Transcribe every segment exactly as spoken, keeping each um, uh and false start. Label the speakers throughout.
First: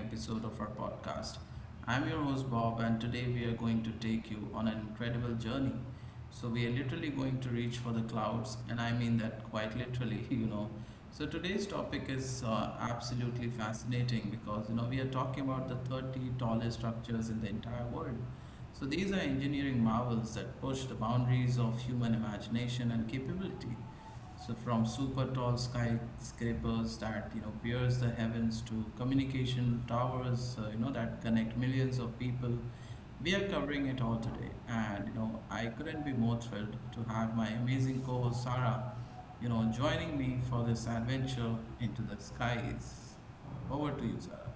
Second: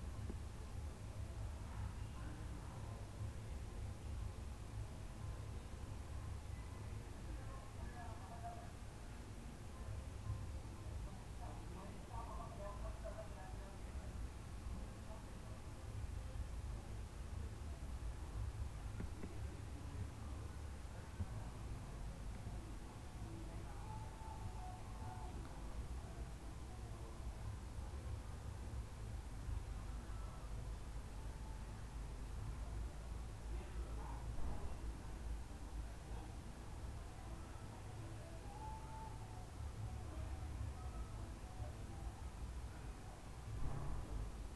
Speaker 1: episode of our podcast. I'm your host Bob, and today we are going to take you on an incredible journey. So, we are literally going to reach for the clouds, and I mean that quite literally, you know. So, today's topic is uh, absolutely fascinating because you know we are talking about the thirty tallest structures in the entire world. So, these are engineering marvels that push the boundaries of human imagination and capability. So from super tall skyscrapers that you know pierce the heavens to communication towers, uh, you know, that connect millions of people, we are covering it all today. And you know I couldn't be more thrilled to have my amazing co-host Sarah, you know, joining me for this adventure into the skies. Over to you, Sarah.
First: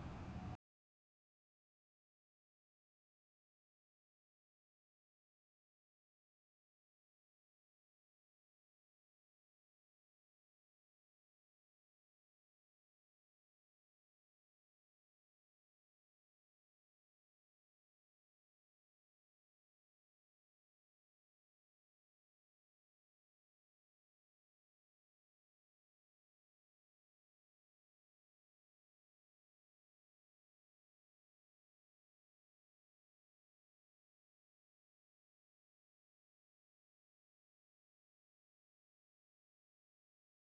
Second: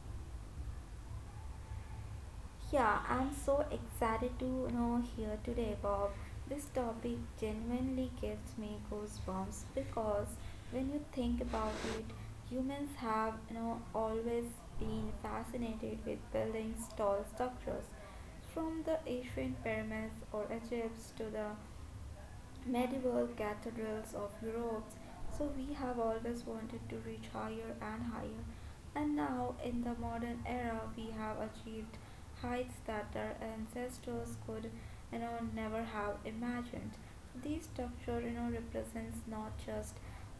Speaker 2: Yeah, I'm so excited to you know here today, Bob. This topic genuinely gives me goosebumps because when you think about it, humans have you know always been fascinated with building tall structures, from the ancient pyramids or Egypt to the medieval cathedrals of Europe. So we have always wanted to reach higher and higher, and now in the modern era, we have achieved heights that our ancestors could, you know, never have imagined. So this structure, you know, represents not just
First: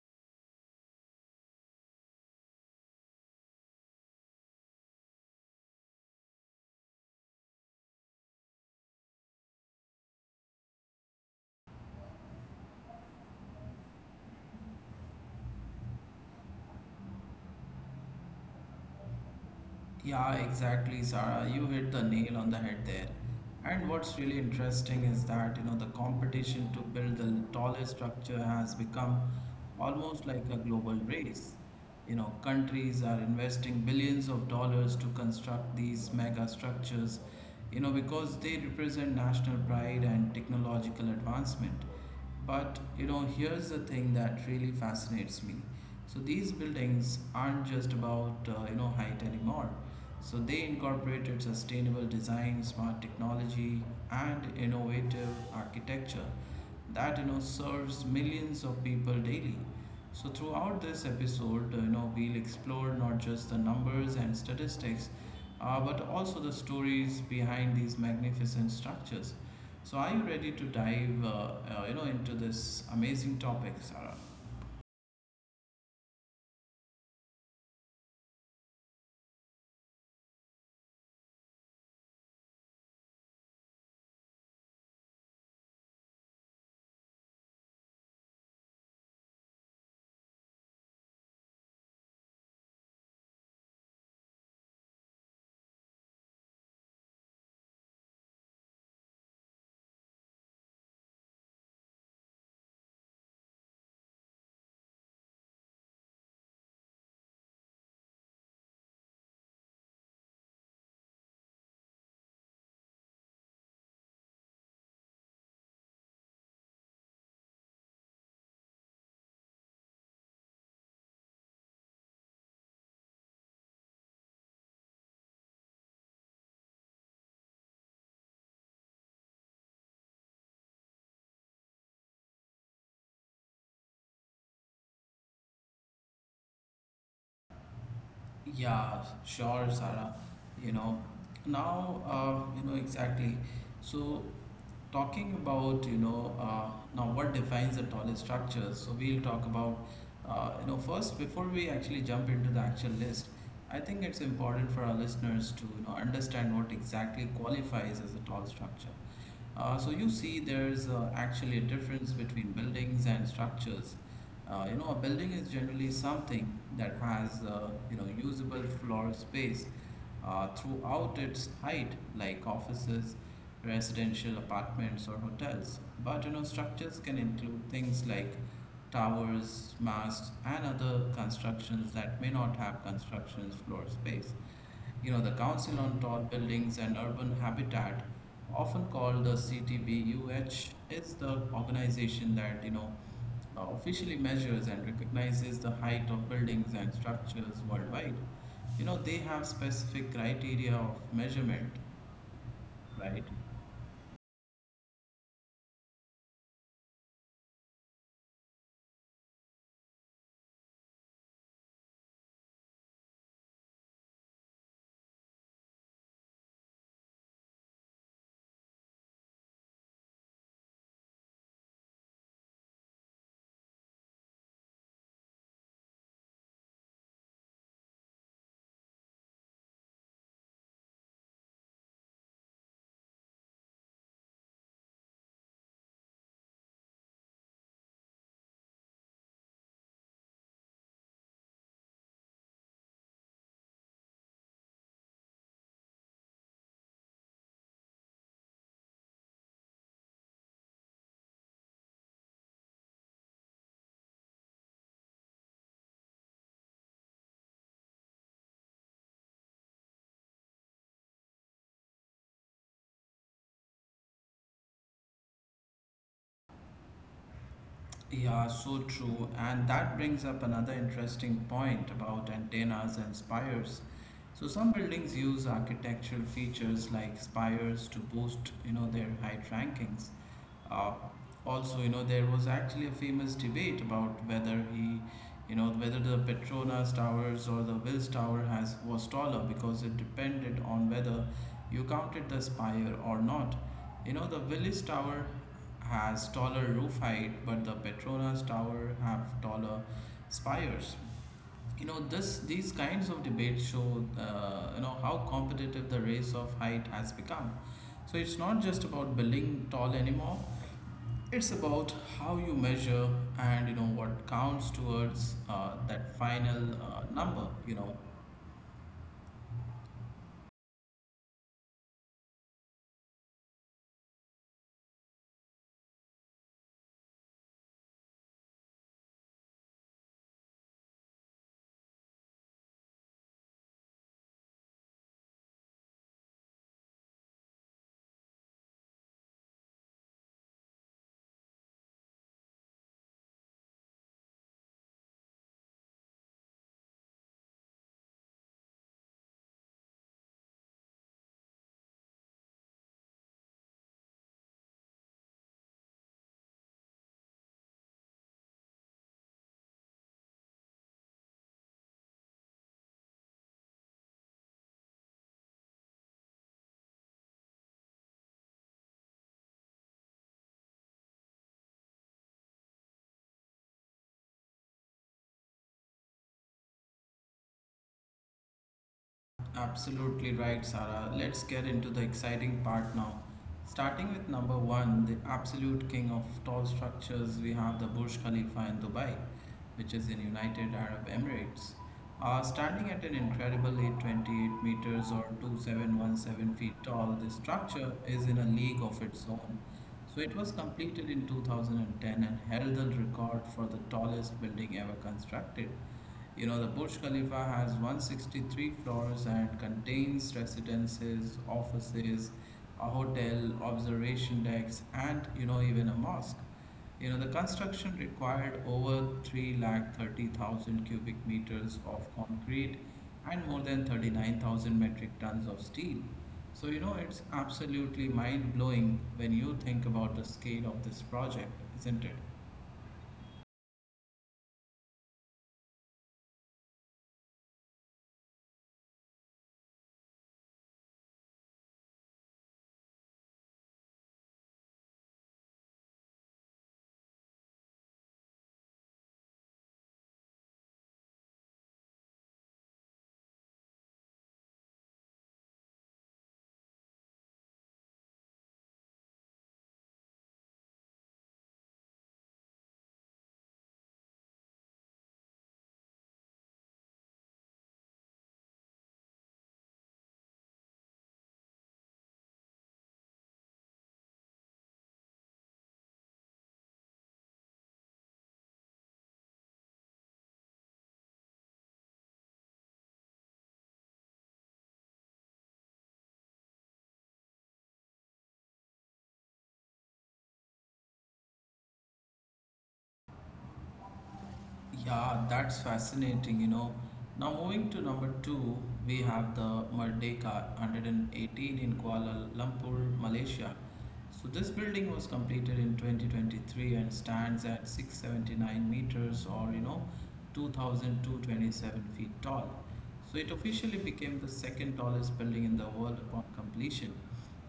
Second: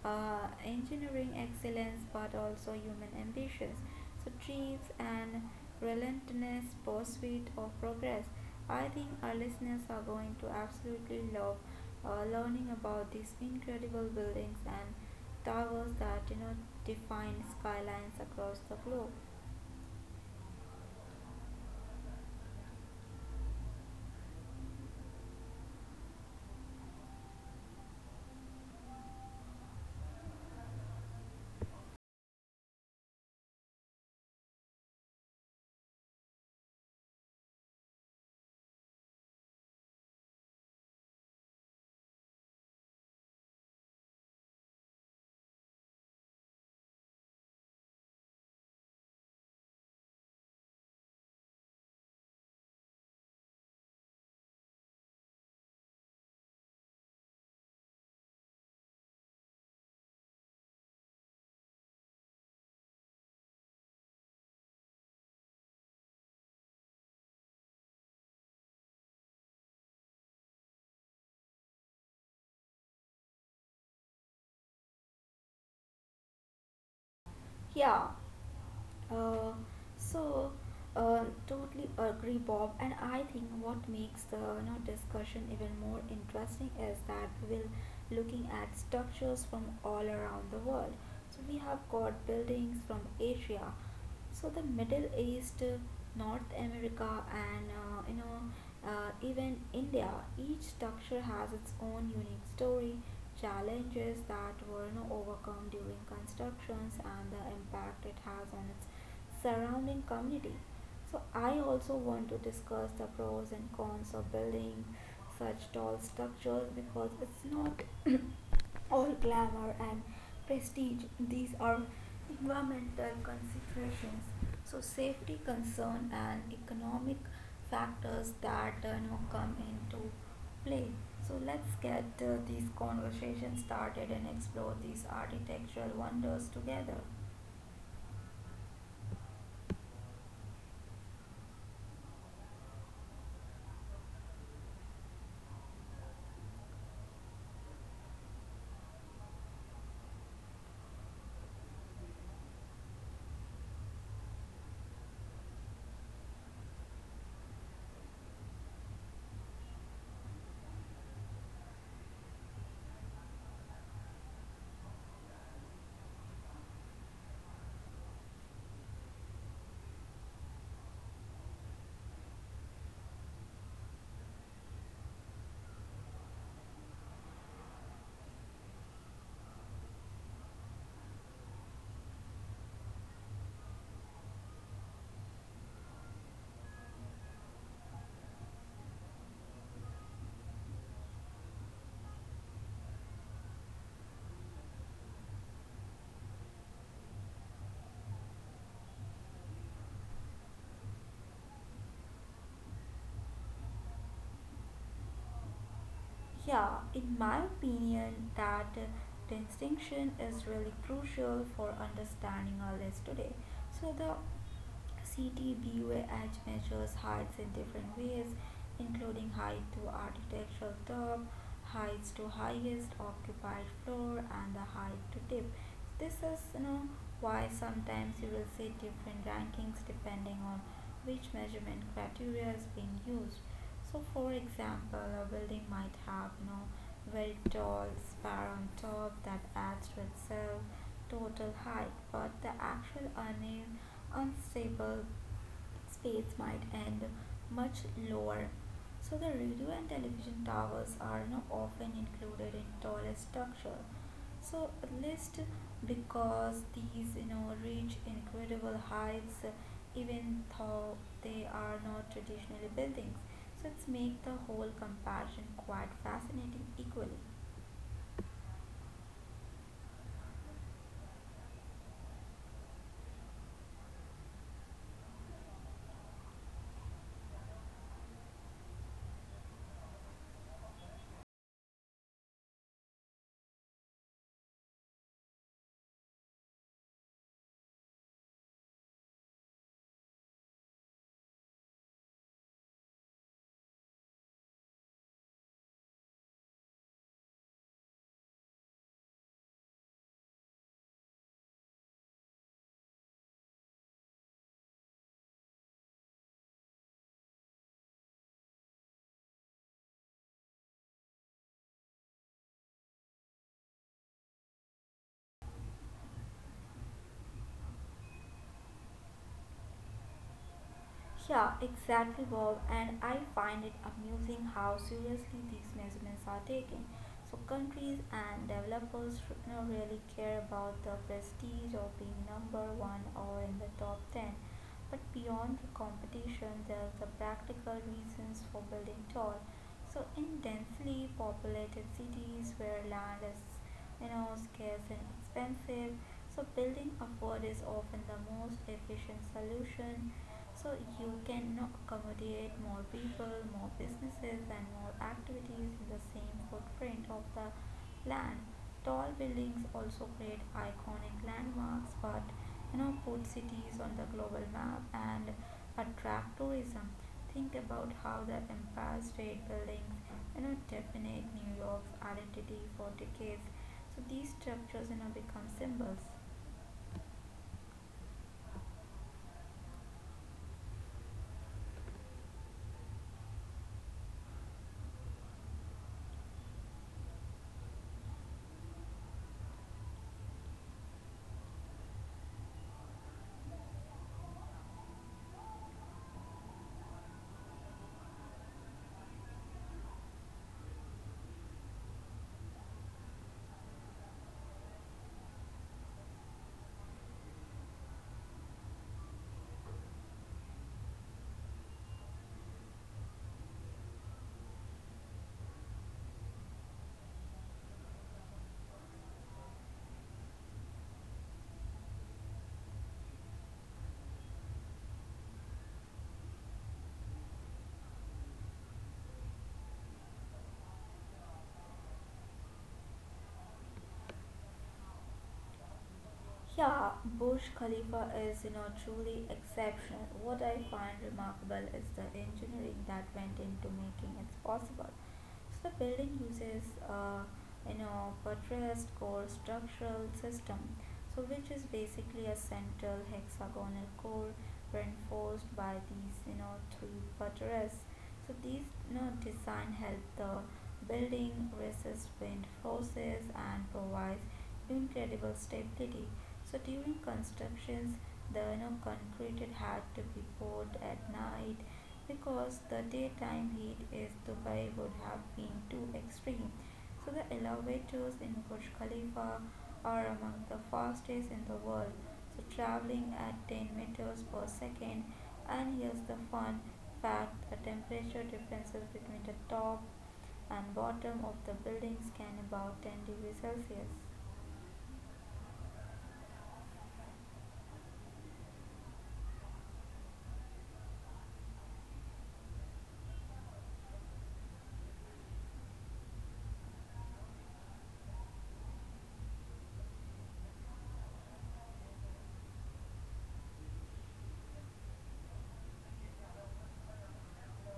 Speaker 2: uh, engineering excellence but also human ambitions. So dreams and relentless pursuit of progress. I think our listeners are going to absolutely love uh, learning about these incredible buildings and towers that you know define skylines across the globe.
Speaker 1: Yeah, exactly, Sarah. You hit the nail on the head there. And what's really interesting is that, you know, the competition to build the tallest structure has become almost like a global race. You know, countries are investing billions of dollars to construct these mega structures, you know, because they represent national pride and technological advancement. But you know, here's the thing that really fascinates me. So these buildings aren't just about uh, you know, height anymore. So they incorporated sustainable design, smart technology, and innovative architecture that you know serves millions of people daily. So, throughout this episode, uh, you know, we'll explore not just the numbers and statistics, uh, but also the stories behind these magnificent structures. So, are you ready to dive, uh, uh, you know, into this amazing topic, Sarah?
Speaker 2: Yeah, uh, so uh, totally agree, Bob. And I think what makes the you know discussion even more interesting is that we're looking at structures from all around the world. So we have got buildings from Asia, so the middle east, uh, north america, and uh, you know uh, even india. Each structure has its own unique story, challenges that were, you know, overcome during constructions, and the impact it has on its surrounding community. So I also want to discuss the pros and cons of building such tall structures because it's not all glamour and prestige. These are environmental considerations, so safety concern and economic factors that uh, you know come into play. So let's get uh, these conversations started and explore these architectural wonders together.
Speaker 1: Yeah, sure, Sarah. You know, now, uh, you know, exactly. So, talking about, you know, uh, now, what defines the tallest structures. So, we'll talk about, uh, you know, first, before we actually jump into the actual list, I think it's important for our listeners to, you know, understand what exactly qualifies as a tall structure. Uh, so you see, there's uh, actually a difference between buildings and structures. Uh, you know, a building is generally something that has uh, you know, usable floor space uh, throughout its height, like offices, residential apartments, or hotels. But you know, structures can include things like towers, masts, and other constructions that may not have constructions floor space. You know, the Council on Tall Buildings and Urban Habitat, often called the C T B U H, is the organization that, you know, uh, officially measures and recognizes the height of buildings and structures worldwide. You know, they have specific criteria of measurement, right?
Speaker 2: Yeah, in my opinion, that uh, distinction is really crucial for understanding our list today. So the CTBUAH measures heights in different ways, including height to architectural top, heights to highest occupied floor, and the height to tip. This is, you know, why sometimes you will see different rankings depending on which measurement criteria is being used. So for example, a building might have, you know, very tall spire on top that adds to itself total height, but the actual una- unstable space might end much lower. So the radio and television towers are, you know, often included in tallest structures, so a list, because these you know reach incredible heights, uh, even though they are not traditionally buildings, so it's make the whole comparison quite fascinating equally.
Speaker 1: Yeah, so true. And that brings up another interesting point about antennas and spires. So some buildings use architectural features like spires to boost, you know, their height rankings. Uh, also, you know, there was actually a famous debate about whether he, you know, whether the Petronas Towers or the Wills Tower has was taller because it depended on whether you counted the spire or not. You know, the Willis Tower has taller roof height, but the Petronas Tower have taller spires. You know, this these kinds of debates show, uh, you know, how competitive the race of height has become. So it's not just about building tall anymore. It's about how you measure and you know what counts towards uh, that final uh, number. You know,
Speaker 2: Yeah, exactly, Bob. And I find it amusing how seriously these measurements are taken. So, countries and developers, r- you know, really care about the prestige of being number one or in the top ten. But beyond the competition, there's the practical reasons for building tall. So, in densely populated cities where land is, you know, scarce and expensive, so building upward is often the most efficient solution, so you can accommodate more people, more businesses, and more activities in the same footprint of the land. Tall buildings also create iconic landmarks, but you know, put cities on the global map and attract tourism. Think about how the Empire State Buildings, you know, definite New York's identity for decades. So these structures, you know, become symbols.
Speaker 1: absolutely right, Sarah. Let's get into the exciting part now. Starting with number one, the absolute king of tall structures, we have the Burj Khalifa in Dubai, which is in United Arab Emirates. Uh, standing at an incredible eight hundred twenty-eight meters or two thousand seven hundred seventeen feet tall, this structure is in a league of its own. So it was completed in two thousand ten and held the record for the tallest building ever constructed. You know, the Burj Khalifa has one hundred sixty-three floors and contains residences, offices, a hotel, observation decks, and you know, even a mosque. You know, the construction required over three lakh thirty thousand cubic meters of concrete and more than thirty-nine thousand metric tons of steel. So, you know, it's absolutely mind blowing when you think about the scale of this project, isn't it?
Speaker 2: Yeah, Burj Khalifa is, you know, truly exceptional. What I find remarkable is the engineering that went into making it possible. So the building uses, uh, you know, buttressed core structural system, so which is basically a central hexagonal core reinforced by these you know three buttresses. So these you know design help the building resist wind forces and provides incredible stability. So during constructions, the you know concrete had to be poured at night because the daytime heat is Dubai would have been too extreme. So the elevators in Burj Khalifa are among the fastest in the world, so traveling at ten meters per second. And here's the fun fact: the temperature differences between the top and bottom of the buildings can about ten degrees Celsius.
Speaker 1: Yeah, that's fascinating, you know. Now moving to number two, we have the Merdeka one eighteen in Kuala Lumpur, Malaysia. So this building was completed in twenty twenty-three and stands at six hundred seventy-nine meters or you know two thousand two hundred twenty-seven feet tall. So it officially became the second tallest building in the world upon completion.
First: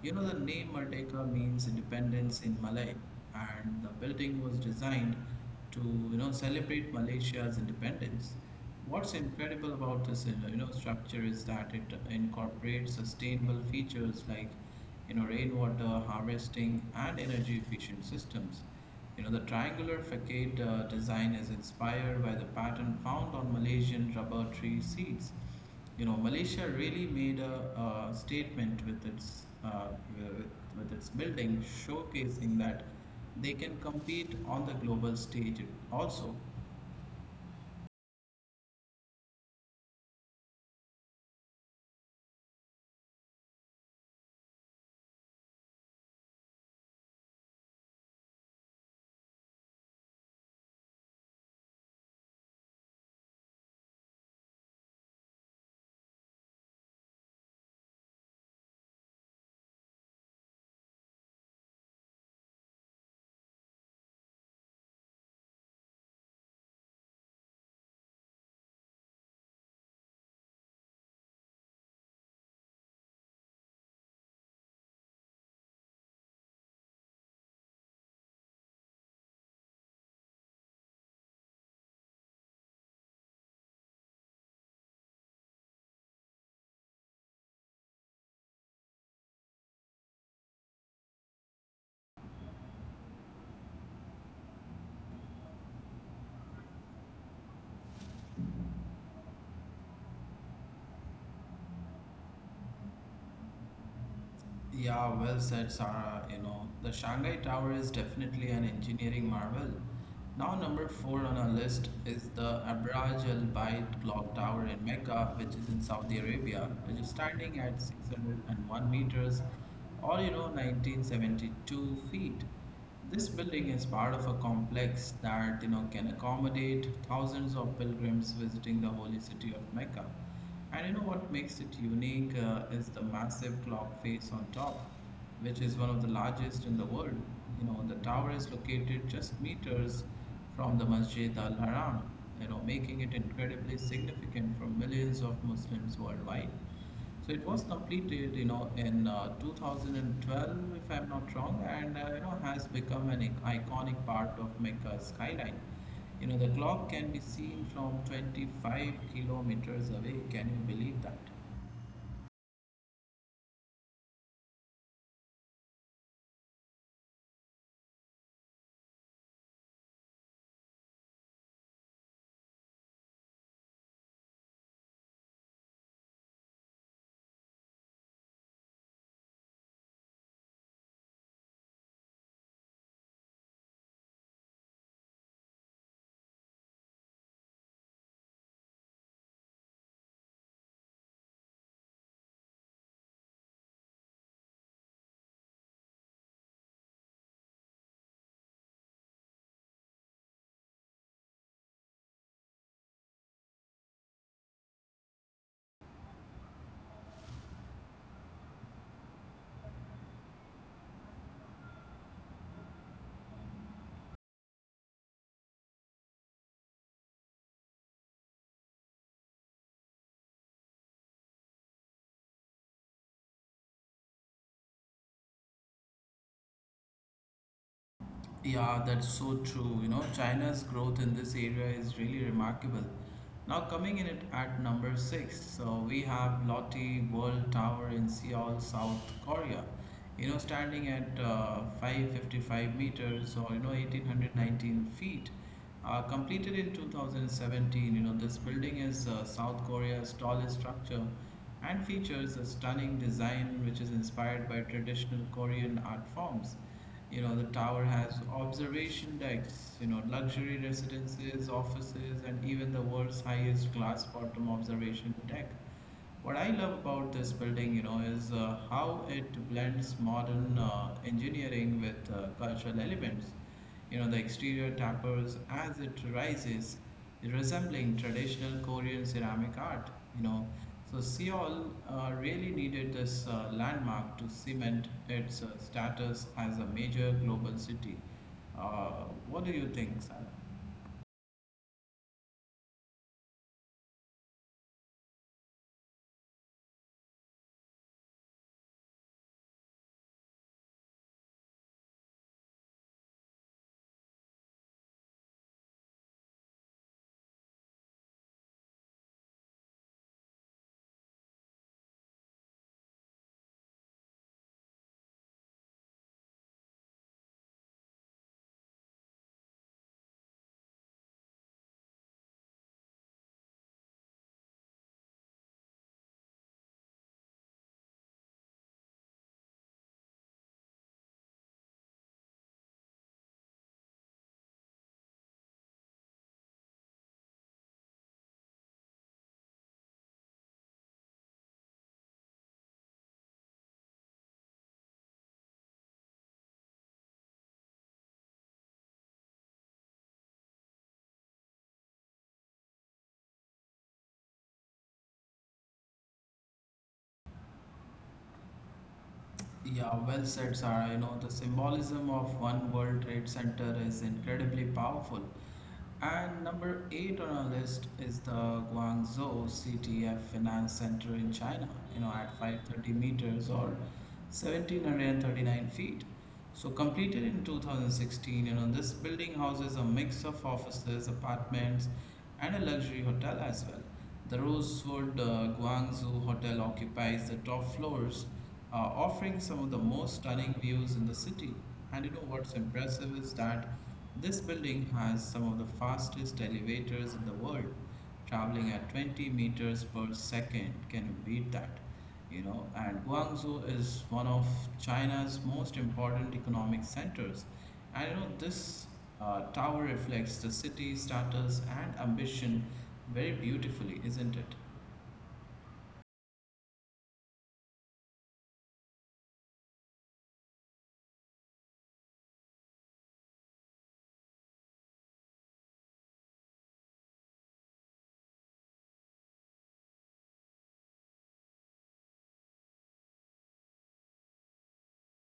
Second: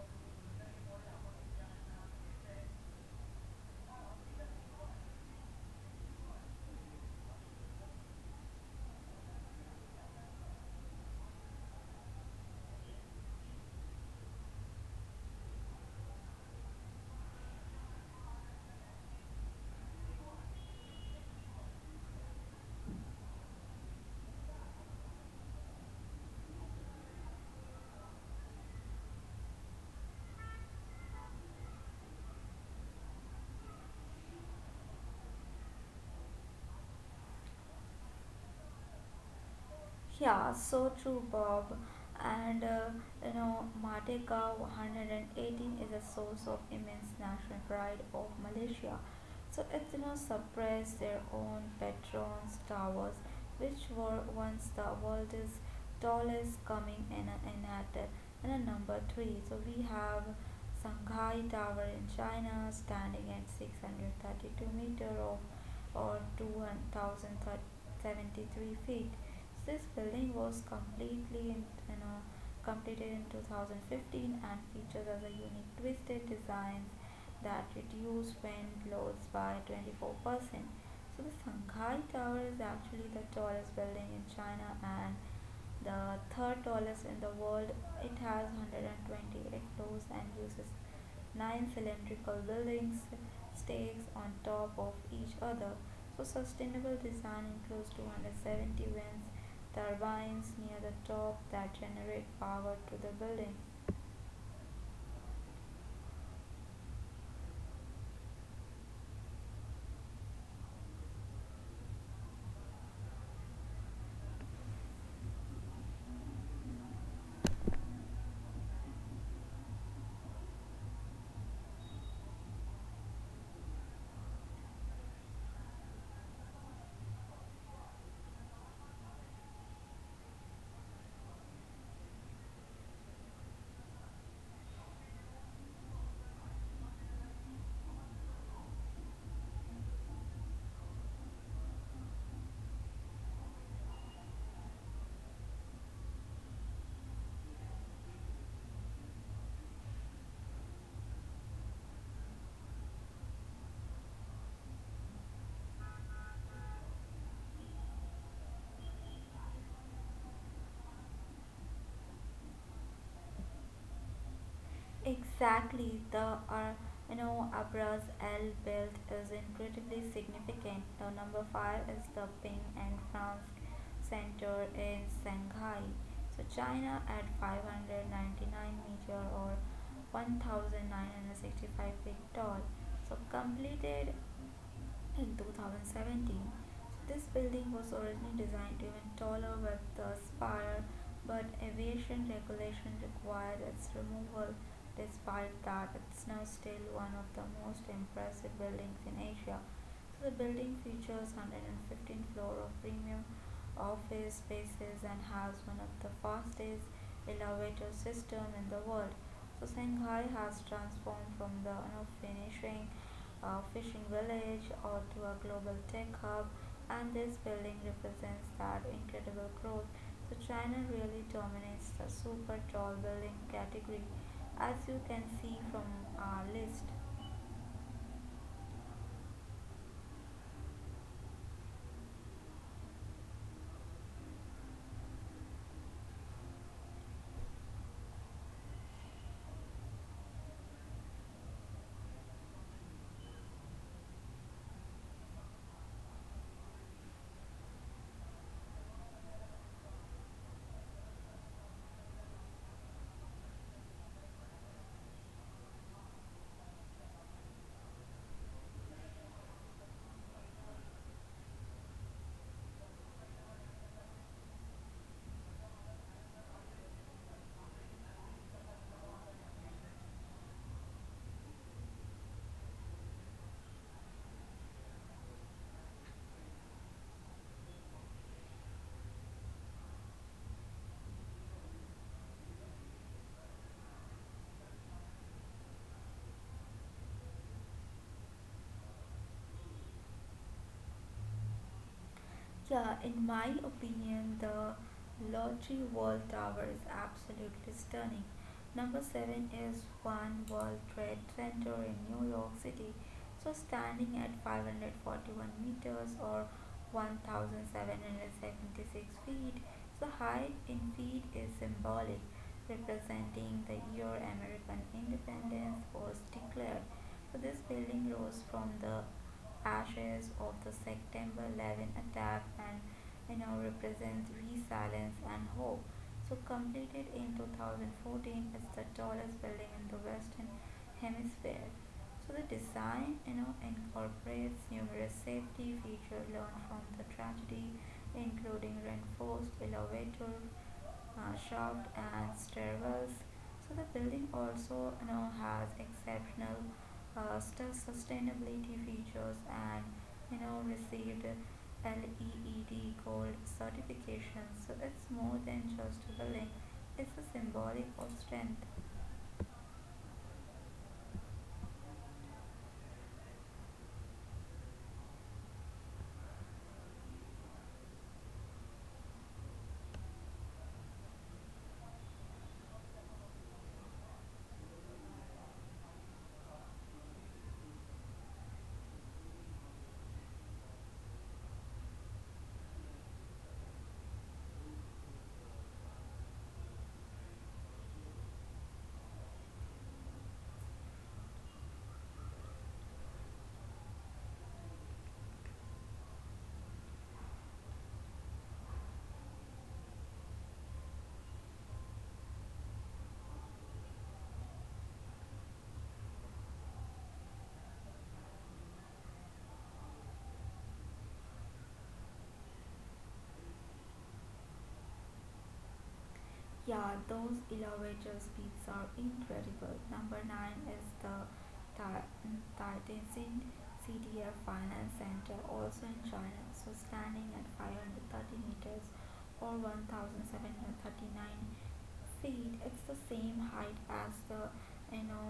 Speaker 1: You know the name Merdeka means independence in Malay and the building was designed to you know celebrate Malaysia's independence. What's incredible about this uh, you know, structure is that it incorporates sustainable features like you know rainwater harvesting and energy efficient systems. You know the triangular facade uh, design is inspired by the pattern found on Malaysian rubber tree seeds. You know, Malaysia really made a, a statement with its uh, with, with its building, showcasing that they can compete on the global stage. Also,
Speaker 2: Yeah, so true, Bob. And uh, you know, Merdeka one hundred eighteen is a source of immense national pride of Malaysia. So Athens suppressed their own patron's towers, which were once the world's tallest, coming in, at in a number three. So we have Shanghai Tower in China, standing at six hundred thirty-two meter of or two thousand seventy-three feet. So This building was completely in, you know, completed in two thousand fifteen and features as a unique twisted design that reduced wind loads by twenty-four percent. So the Shanghai Tower is actually the tallest building in China and the third tallest in the world. It has one hundred twenty-eight floors and uses nine cylindrical buildings stakes on top of each other. So sustainable design includes two hundred seventy wind turbines near the top that generate power to the building.
Speaker 1: yeah, well said, Sarah. You know, the Shanghai Tower is definitely an engineering marvel. Now, number four on our list is the Abraj Al Bait Clock Tower in Mecca, which is in Saudi Arabia, which is standing at six hundred one meters or you know nineteen seventy-two feet. This building is part of a complex that you know can accommodate thousands of pilgrims visiting the holy city of Mecca. And you know what makes it unique uh, is the massive clock face on top, which is one of the largest in the world. You know, the tower is located just meters from the Masjid Al Haram, you know, making it incredibly significant for millions of Muslims worldwide. So it was completed, you know, in uh, two thousand twelve, if I'm not wrong, and uh, you know has become an ic- iconic part of Mecca skyline. You know, the clock can be seen from twenty-five kilometers away. Can you believe that?
Speaker 2: Exactly, the uh, you know Abra's L build is incredibly significant. The number five is the Ping and France Center in Shanghai. So China at five hundred ninety-nine meter or nineteen sixty-five feet tall. So completed in two thousand seventeen. This building was originally designed even taller with the spire, but aviation regulation required its removal. Despite that, it's now still one of the most impressive buildings in Asia. The building features one hundred fifteen floor of premium office spaces and has one of the fastest elevator system in the world. So Shanghai has transformed from the unfinishing uh, fishing village or to a global tech hub, and this building represents that incredible growth. So China really dominates the super tall building category as you can see from our list.
Speaker 1: Yeah, that's so true. You know, China's growth in this area is really remarkable. Now, coming in it at number six, so we have Lotte World Tower in Seoul, South Korea. You know, standing at uh, five hundred fifty-five meters or you know one thousand eight hundred nineteen feet, uh, completed in two thousand seventeen. You know, this building is uh, South Korea's tallest structure and features a stunning design which is inspired by traditional Korean art forms. You know, the tower has observation decks, you know, luxury residences, offices, and even the world's highest glass bottom observation deck. What I love about this building, you know, is uh, how it blends modern uh, engineering with uh, cultural elements. You know, the exterior tapers as it rises, resembling traditional Korean ceramic art. You know, so Seoul, uh, really needed this uh, landmark to cement its uh, status as a major global city. Uh, what do you think, Sarah?
Speaker 2: Yeah, in my opinion, the Lottery World Tower is absolutely stunning. Number seven is One World Trade Center in New York City, so standing at five hundred forty-one meters or seventeen seventy-six feet. The height in feet is symbolic, representing the year American independence was declared. So this building rose from the ashes of the September eleven attack, and you know represents resilience and hope. So completed in two thousand fourteen, it's the tallest building in the Western Hemisphere. So the design, you know, incorporates numerous safety features learned from the tragedy, including reinforced elevator uh, shaft and stairwells. So the building also, you know, has exceptional uh, stu- sustainability features and, you know, received LEED Gold certification. So it's more than just a building; it's a symbolic of strength.
Speaker 1: Yeah, well said, Sarah. You know, the symbolism of One World Trade Center is incredibly powerful. And number eight on our list is the Guangzhou C T F Finance Center in China, you know, at five hundred thirty meters or seventeen thirty-nine feet. So, completed in two thousand sixteen, you know, this building houses a mix of offices, apartments, and a luxury hotel as well. The Rosewood uh, Guangzhou Hotel occupies the top floors, uh, offering some of the most stunning views in the city. And you know what's impressive is that this building has some of the fastest elevators in the world, traveling at twenty meters per second. Can you beat that? You know, and Guangzhou is one of China's most important economic centers. I know this uh, tower reflects the city's status and ambition very beautifully, isn't it?
Speaker 2: Yeah, those elevator speeds are incredible. Number nine is the Tar- Tartessin C D F Finance Center, also in China. So standing at five hundred thirty meters or one thousand seven hundred thirty-nine feet, it's the same height as the you know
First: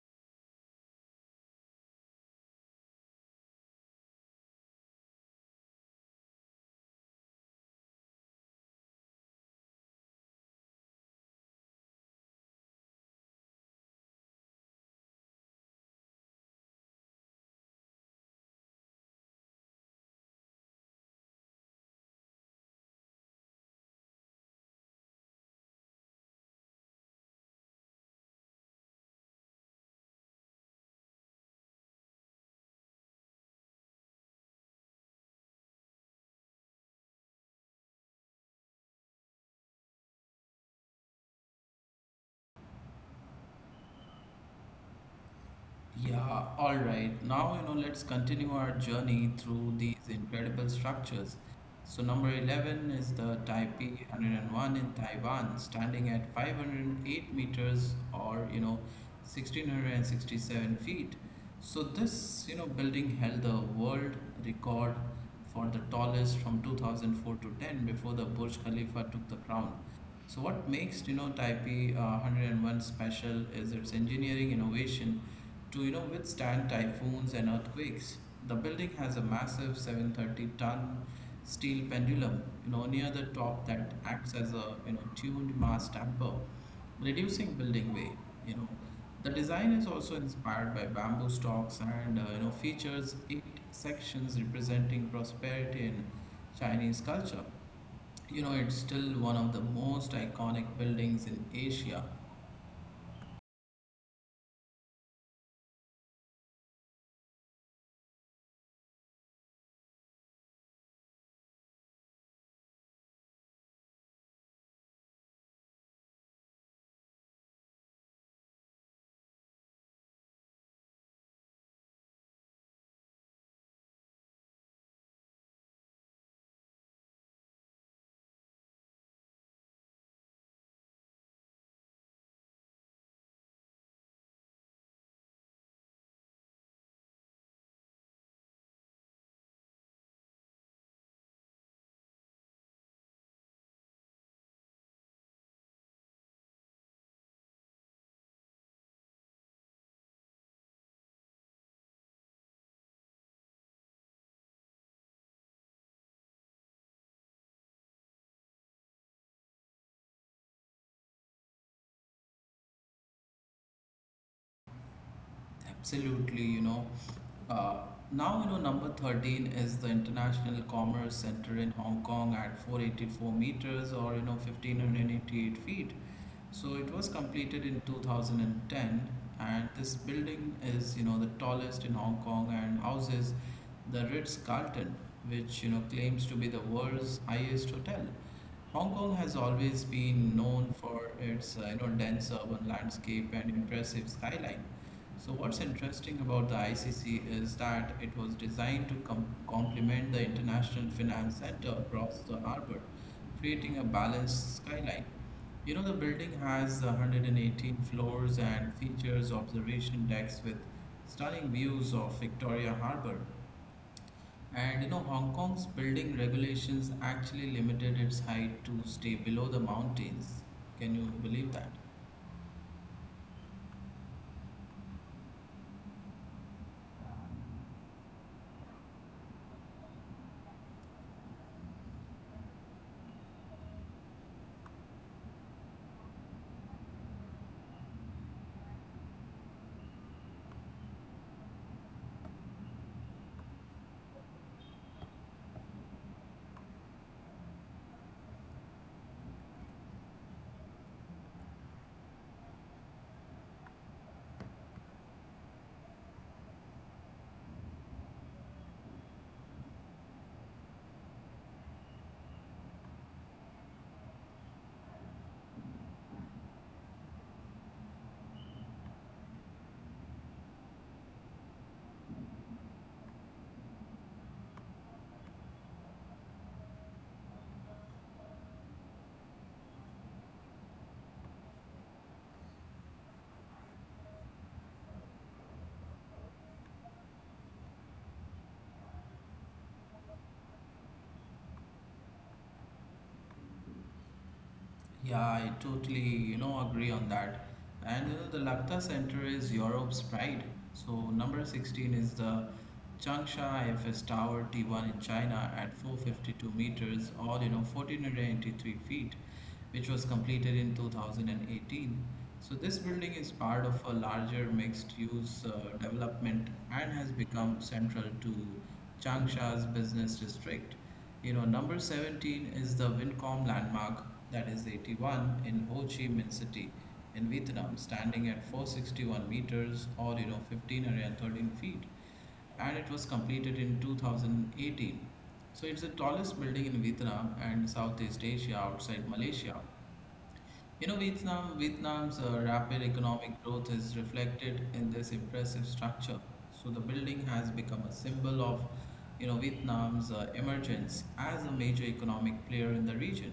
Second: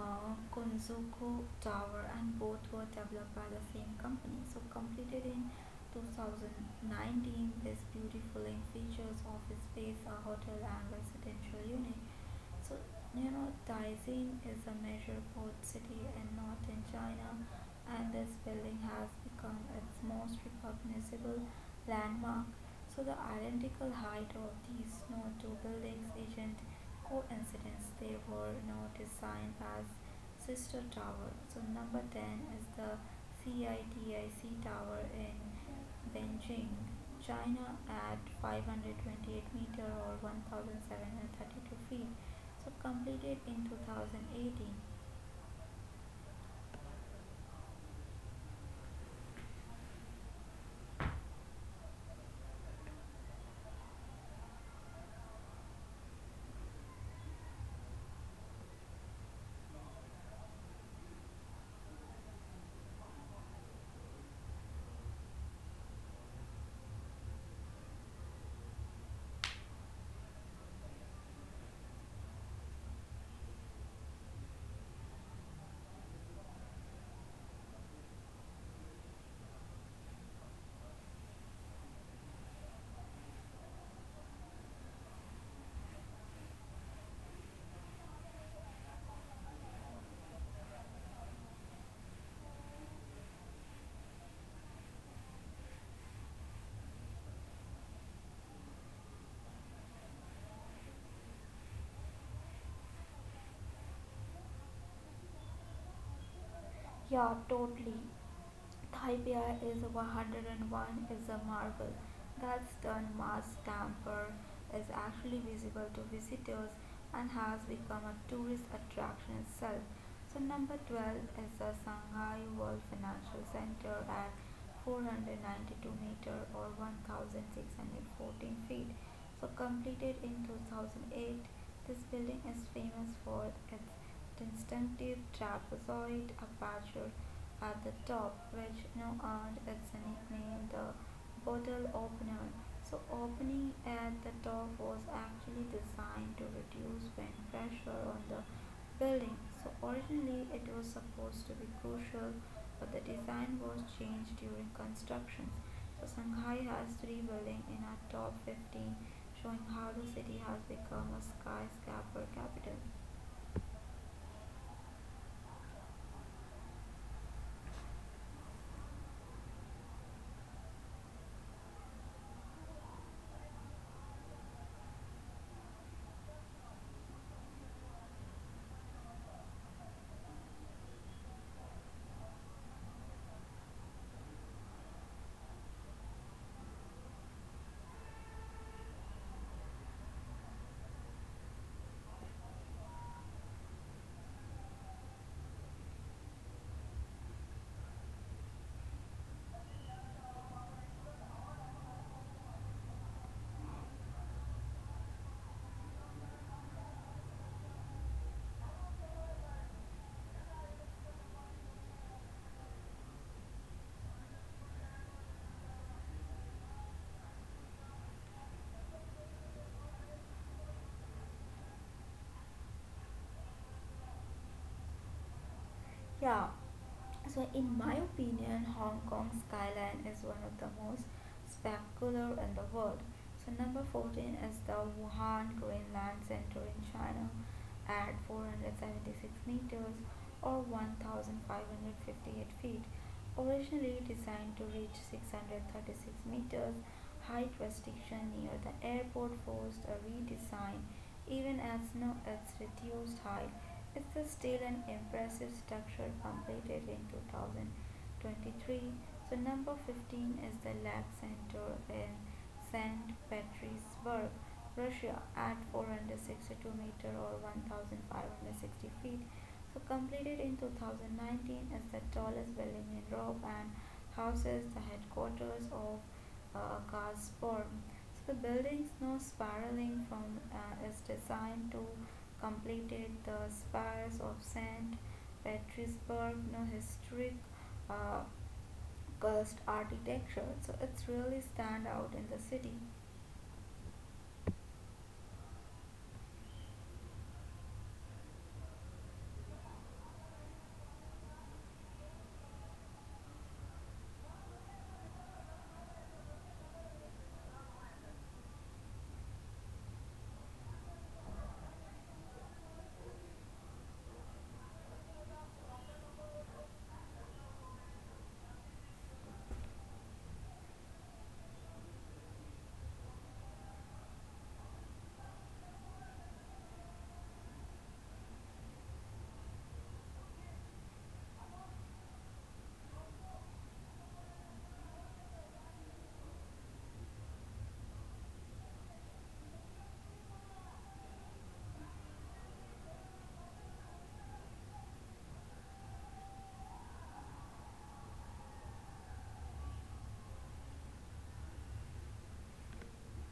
Speaker 2: uh, Kunzuku Tower, and both were developed by the same company. So completed in two thousand nineteen is beautiful in features, office space, a hotel, and residential unit. So, you know, Taizheng is a major port city in northern China, and this building has become its most recognizable landmark. So the identical height of these no two buildings isn't coincidence. They were now designed as sister towers. So number ten is the CITIC Tower in Beijing, China at five hundred twenty-eight meter or one thousand seven hundred thirty-two feet. So completed in two thousand eighteen.
Speaker 1: Yeah, all right. Now, you know, let's continue our journey through these incredible structures. So, number eleven is the Taipei one oh one in Taiwan, standing at five hundred eight meters or, you know, one thousand six hundred sixty-seven feet. So, this, you know, building held the world record for the tallest from two thousand four to ten before the Burj Khalifa took the crown. So what makes you know Taipei uh, one hundred one special is its engineering innovation to you know withstand typhoons and earthquakes. The building has a massive seven hundred thirty ton steel pendulum you know near the top that acts as a you know tuned mass damper, reducing building weight. You know the design is also inspired by bamboo stalks and uh, you know features eight sections representing prosperity in Chinese culture. You know it's still one of the most iconic buildings in Asia.
Speaker 2: Yeah, totally. Thai beer is one hundred one is a marvel. That's turned mass tamper is actually visible to visitors and has become a tourist attraction itself. So number twelve is the Shanghai World Financial Center at four hundred ninety-two meter or one thousand six hundred fourteen feet. So completed in two thousand eight, this building is famous for its distinctive trapezoid aperture at the top which now earned its nickname the bottle opener. So opening at the top was actually designed to reduce wind pressure on the building. So originally it was supposed to be crucial but the design was changed during construction. So Shanghai has three buildings in our top fifteen, showing how the city has become a skyscraper capital.
Speaker 1: Absolutely, you know. Uh, now, you know, number thirteen is the International Commerce Center in Hong Kong at four hundred eighty-four meters or, you know, one thousand five hundred eighty-eight feet. So it was completed in two thousand ten, and this building is, you know, the tallest in Hong Kong and houses the Ritz-Carlton, which, you know, claims to be the world's highest hotel. Hong Kong has always been known for its, uh, you know, dense urban landscape and impressive skyline. So what's interesting about the I C C is that it was designed to com- complement the International Finance Center across the harbor, creating a balanced skyline. You know, the building has one hundred eighteen floors and features observation decks with stunning views of Victoria Harbor. And you know, Hong Kong's building regulations actually limited its height to stay below the mountains. Can you believe that?
Speaker 2: Yeah. So, in my opinion, Hong Kong skyline is one of the most spectacular in the world. So, number fourteen is the Wuhan Greenland Center in China at four hundred seventy-six meters or one thousand five hundred fifty-eight feet. Originally designed to reach six hundred thirty-six meters, height restriction near the airport forced a redesign. Even as no, its reduced height, it's still an impressive structure completed in two thousand twenty-three. So number fifteen is the Lab Center in saint Petersburg, Russia at four hundred sixty-two meter or one thousand five hundred sixty feet. So completed in two thousand nineteen is the tallest building in Europe and houses the headquarters of uh, Gazprom. So the building's no spiraling from uh, its design to completed the spires of saint Petersburg, no historic uh, cast architecture, so it's really stand out in the city.
Speaker 1: Yeah, I totally, you know, agree on that. And you know, the Lacta Center is Europe's pride. So number sixteen is the Changsha F S Tower T one in China at four hundred fifty-two meters, or you know fourteen eighty-three feet, which was completed in two thousand eighteen. So this building is part of a larger mixed-use uh, development and has become central to Changsha's business district. You know, number seventeen is the Vincom landmark that is eighty-one in Ho Chi Minh City in Vietnam, standing at four hundred sixty-one meters or you know fifteen thirteen feet, and it was completed in twenty eighteen. So it's the tallest building in Vietnam and Southeast Asia outside Malaysia. You know, Vietnam, Vietnam's uh, rapid economic growth is reflected in this impressive structure. So the building has become a symbol of, you know, Vietnam's uh, emergence as a major economic player in the region.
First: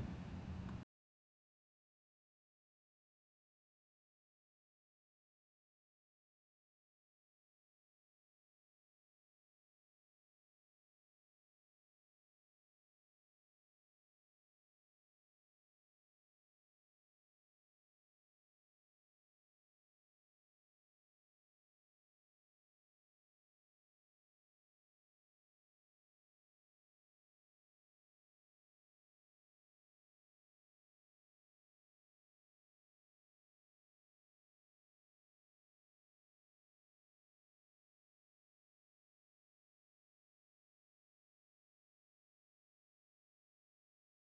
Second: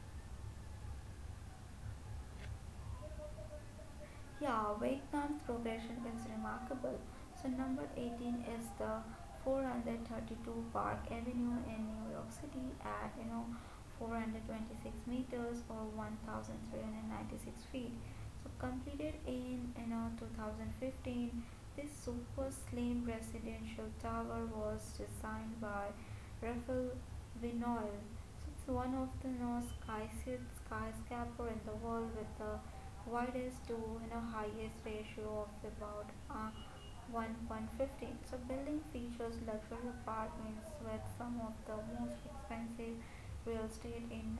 Speaker 2: Yeah, Vietnam's progression is remarkable. So number eighteen is the four hundred thirty-two Park Avenue in New York City at you know four hundred twenty-six meters or one thousand three hundred ninety-six feet. So completed in and on two thousand fifteen, this super slim residential tower was designed by Rafael Vinoil. So it's one of the most skyscraper skyscraper in the world with the widest to you know highest ratio of about uh, one point fifteen. So building features luxury apartments with some of the most expensive real estate in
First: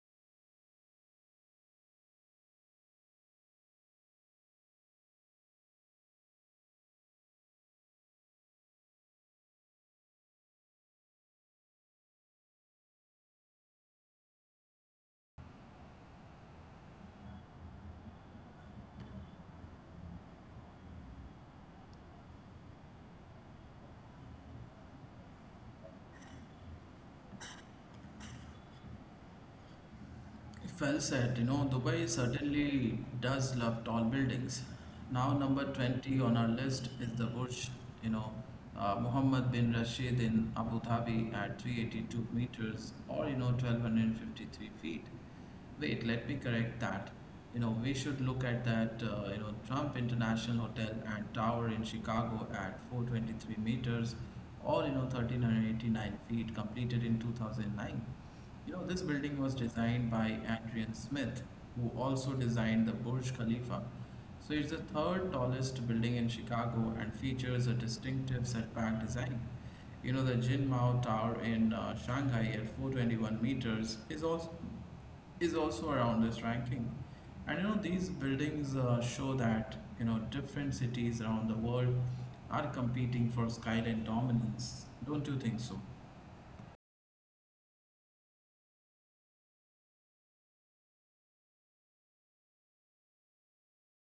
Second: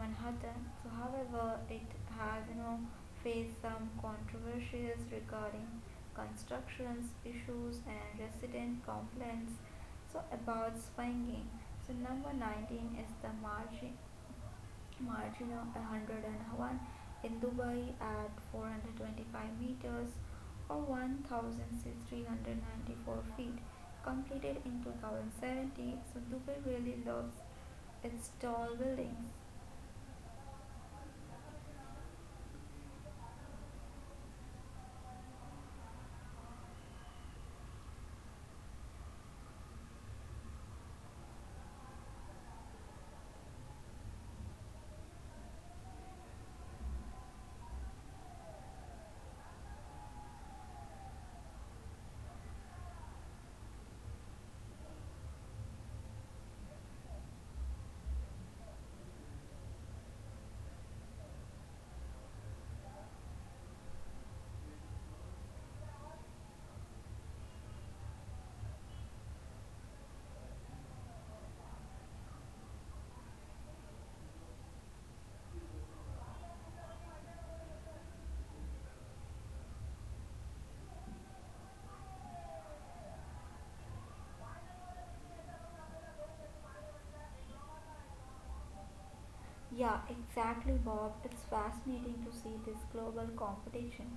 Speaker 2: Manhattan. So however it has you know faced some controversies regarding constructions issues and resident complaints so about swinging. So number nineteen is the margin Margin of one hundred one, in Dubai at four hundred twenty-five meters or one thousand three hundred ninety-four feet, completed in two thousand seventeen. So Dubai really loves its tall buildings.
Speaker 1: Well said. You know, Dubai certainly does love tall buildings. Now, number twenty on our list is the Burj, you know, uh, Mohammed bin Rashid in Abu Dhabi at three hundred eighty-two meters or, you know, one thousand two hundred fifty-three feet. Wait, let me correct that. You know, we should look at that, uh, you know, Trump International Hotel and Tower in Chicago at four hundred twenty-three meters or, you know, one thousand three hundred eighty-nine feet, completed in two thousand nine. You know, this building was designed by Adrian Smith, who also designed the Burj Khalifa. So it's the third tallest building in Chicago and features a distinctive setback design. You know, the Jinmao Tower in uh, Shanghai at four hundred twenty-one meters is also is also around this ranking. And you know, these buildings uh, show that you know different cities around the world are competing for skyline dominance. Don't you think so?
Speaker 2: Yeah, exactly, Bob. It's fascinating to see this global competition.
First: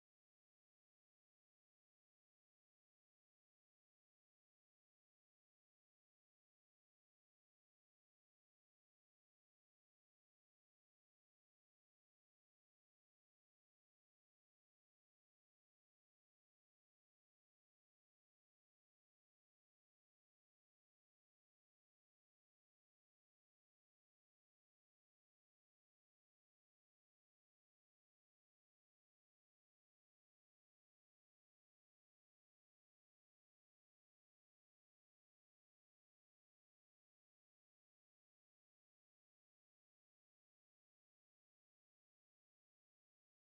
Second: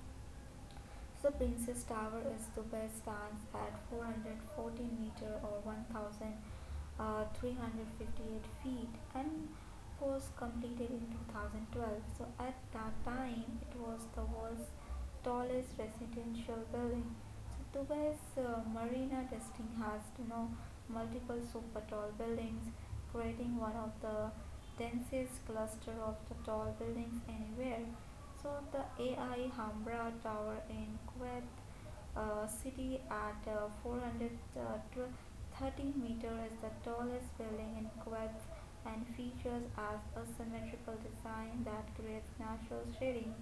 Speaker 2: So, Princess Tower is Dubai's stands at four hundred forty meter or one thousand three hundred fifty-eight feet and was completed in two thousand twelve. So at that time, it was the world's tallest residential building. So Dubai's uh, Marina District has you know multiple super tall buildings, creating one of the densest cluster of the tall buildings anywhere. So the A I Hambra Tower in Kuwait uh, City at uh, four hundred thirty meters is the tallest building in Kuwait and features as a symmetrical design that creates natural shading.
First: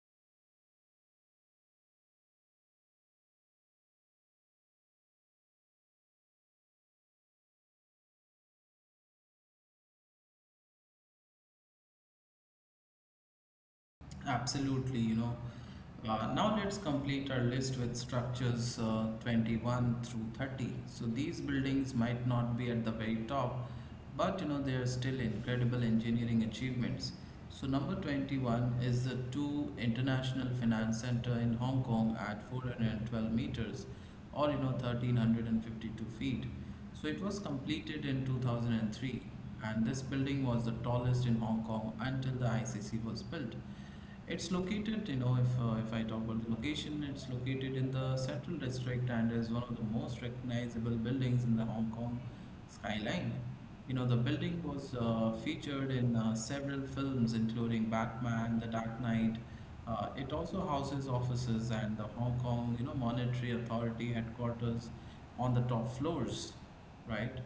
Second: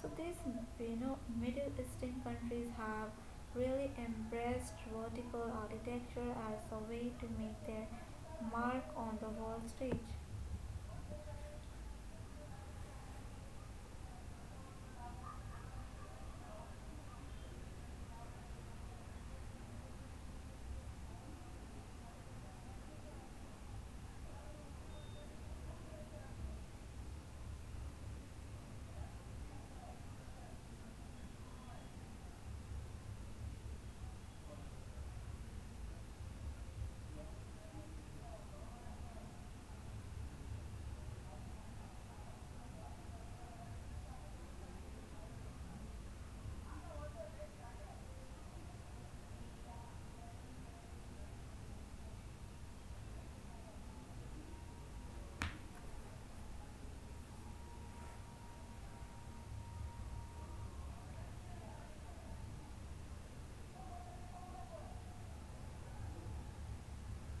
Speaker 2: So these you know Middle Eastern countries have really embraced vertical architecture as a way to make their mark on the world stage.
Speaker 1: Absolutely, you know. Uh, now let's complete our list with structures uh, twenty-one through thirty. So these buildings might not be at the very top, but you know they are still incredible engineering achievements. So number twenty-one is the two International Finance Center in Hong Kong at four hundred twelve meters, or you know one thousand three hundred fifty-two feet. So it was completed in two thousand three, and this building was the tallest in Hong Kong until the I C C was built. It's located, you know, if uh, if I talk about the location, it's located in the Central District and is one of the most recognizable buildings in the Hong Kong skyline. You know, the building was uh, featured in uh, several films, including Batman, The Dark Knight. Uh, it also houses offices and the Hong Kong, you know, Monetary Authority headquarters on the top floors, right?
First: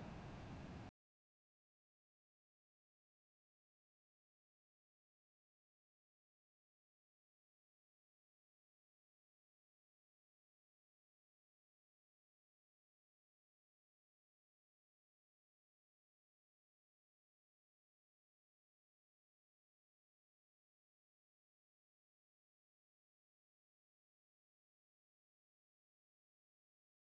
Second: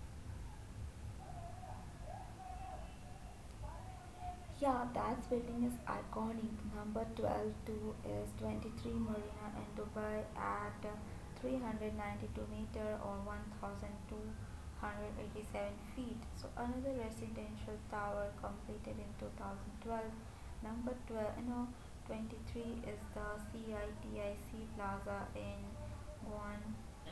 Speaker 2: Yeah, that building is iconic. Number twelve two is twenty-three Marina in Dubai at three hundred ninety-two meter or one thousand two hundred eighty-seven feet. So another residential tower completed in twenty twelve. Number twelve, no, twenty-three is the CITIC Plaza in Juan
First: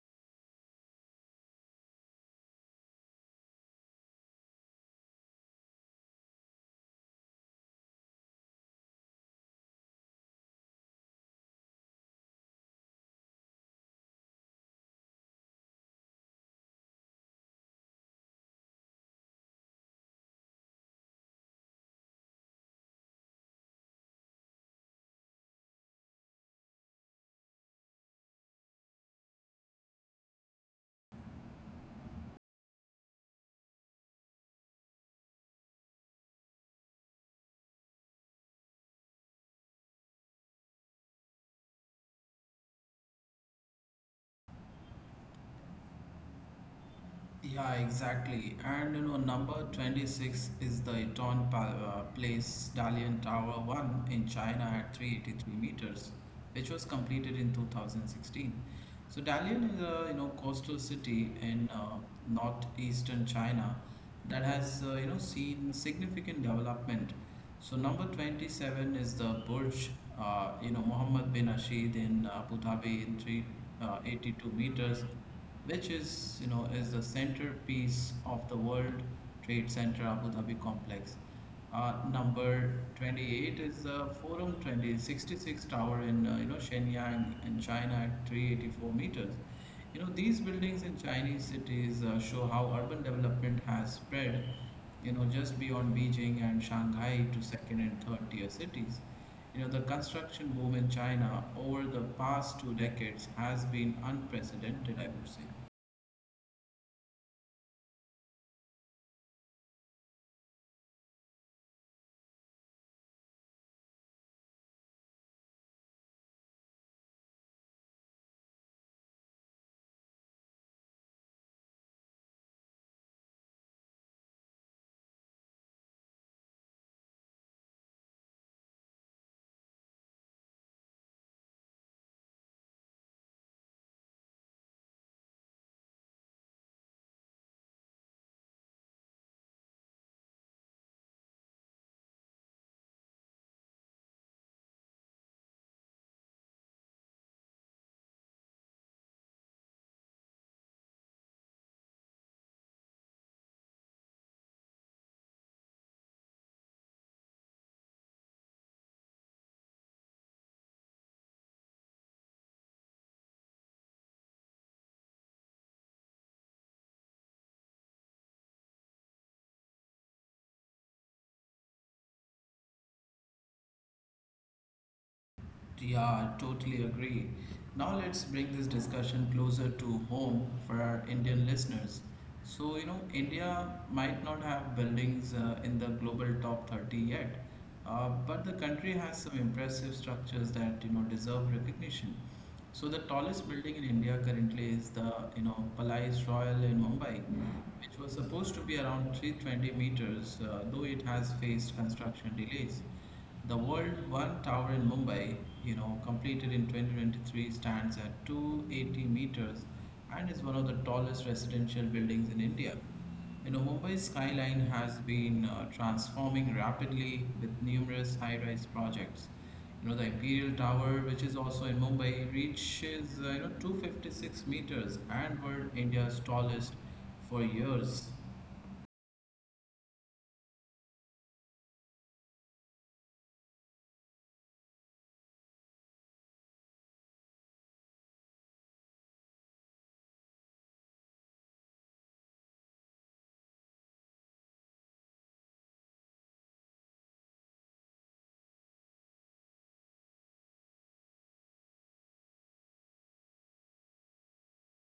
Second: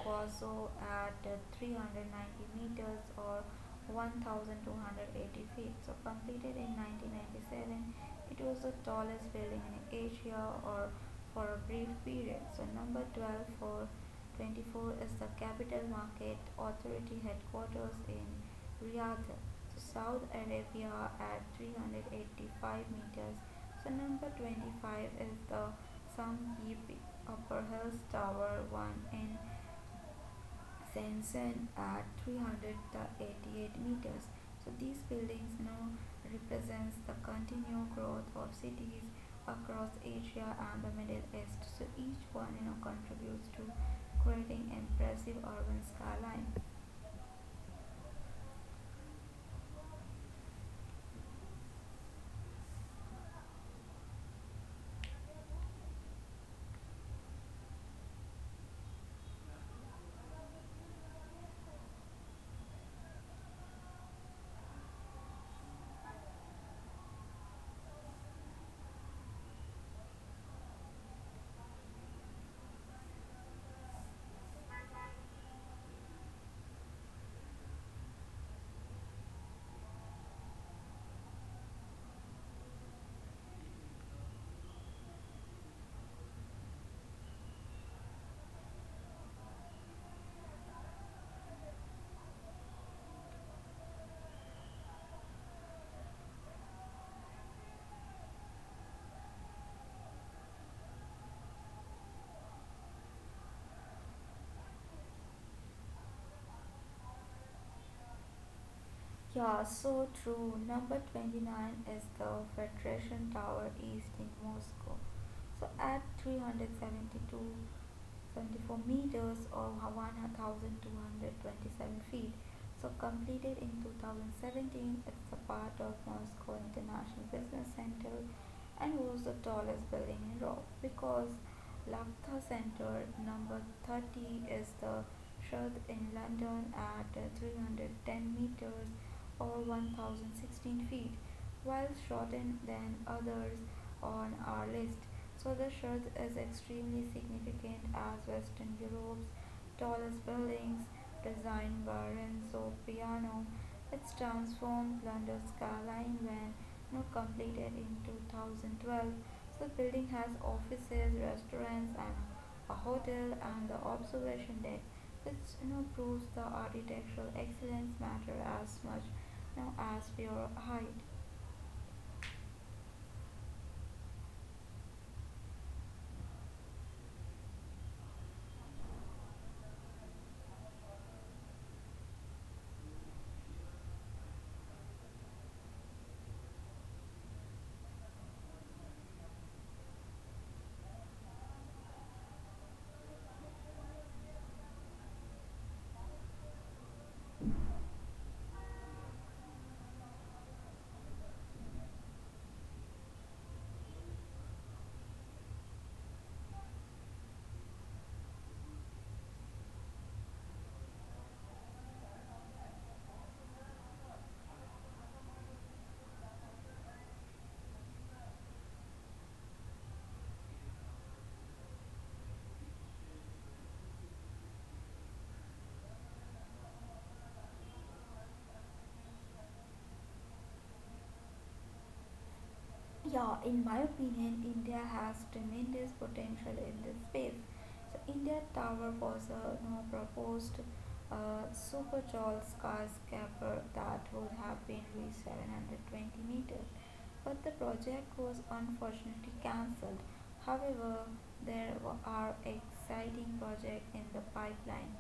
Speaker 2: Guazzo at three hundred ninety meters or one thousand two hundred eighty feet. So completed in nineteen ninety-seven, it was the tallest building in Asia or for a brief period. So number twelve for twenty-four is the Capital Market Authority headquarters in Riyadh to Saudi Arabia at three hundred eighty-five meters. So number twenty-five is the Samkeep Upper Hills Tower one in Shenzhen at three hundred eighty-eight meters. So these buildings now represents the continued growth of cities across Asia and the Middle East. So each one you know contributes to creating impressive urban skyline.
Speaker 1: Yeah, exactly. And you know, number twenty-six is the Eton Pa- uh, Place Dalian Tower one in China at three hundred eighty-three meters, which was completed in two thousand sixteen. So Dalian is a you know coastal city in uh, northeastern China that has uh, you know seen significant development. So number twenty-seven is the Burj, uh, you know Mohammed bin Rashid in uh, Abu Dhabi in three hundred eighty-two meters, which is you know is the centerpiece of the World Trade Center Abu Dhabi complex. Uh, number twenty-eight is the Forum twenty sixty-six tower in uh, you know Shenyang in China at three hundred eighty-four meters. You know, these buildings in Chinese cities uh, show how urban development has spread, you know, just beyond Beijing and Shanghai to second and third tier cities. You know, the construction boom in China over the past two decades has been unprecedented, I would say.
Speaker 2: Yeah, so true. Number twenty-nine is the Federation Tower East in Moscow. So at three hundred seventy-two point seven four meters or one thousand two hundred twenty-seven feet, so completed in twenty seventeen, it's a part of Moscow International Business Center and was the tallest building in Europe because Lagda Center. Number thirty is the Shard in London at three hundred ten meters or one thousand sixteen feet. While shorter than others on our list, so the Shard is extremely significant as Western Europe's tallest buildings, designed by Renzo Piano. Its transformed London skyline when not completed in twenty twelve. The building has offices, restaurants, and a hotel and the observation deck, which you know, proves the architectural excellence matter as much now as pure height.
Speaker 1: Yeah, totally agree. Now let's bring this discussion closer to home for our Indian listeners. So, you know, India might not have buildings uh, in the global top thirty yet, uh, but the country has some impressive structures that, you know, deserve recognition. So the tallest building in India currently is the, you know, Palais Royal in Mumbai, which was supposed to be around three hundred twenty meters, uh, though it has faced construction delays. The World One Tower in Mumbai, you know, completed in twenty twenty-three, stands at two hundred eighty meters and is one of the tallest residential buildings in India. You know, Mumbai's skyline has been uh, transforming rapidly with numerous high-rise projects. You know, the Imperial Tower, which is also in Mumbai, reaches uh, you know two hundred fifty-six meters and were India's tallest for years.
Speaker 2: Yeah, in my opinion, India has tremendous potential in this space. So India Tower was a, you know, proposed uh, super tall skyscraper that would have been reached seven hundred twenty meters, but the project was unfortunately cancelled. However, there wa- are exciting projects in the pipeline.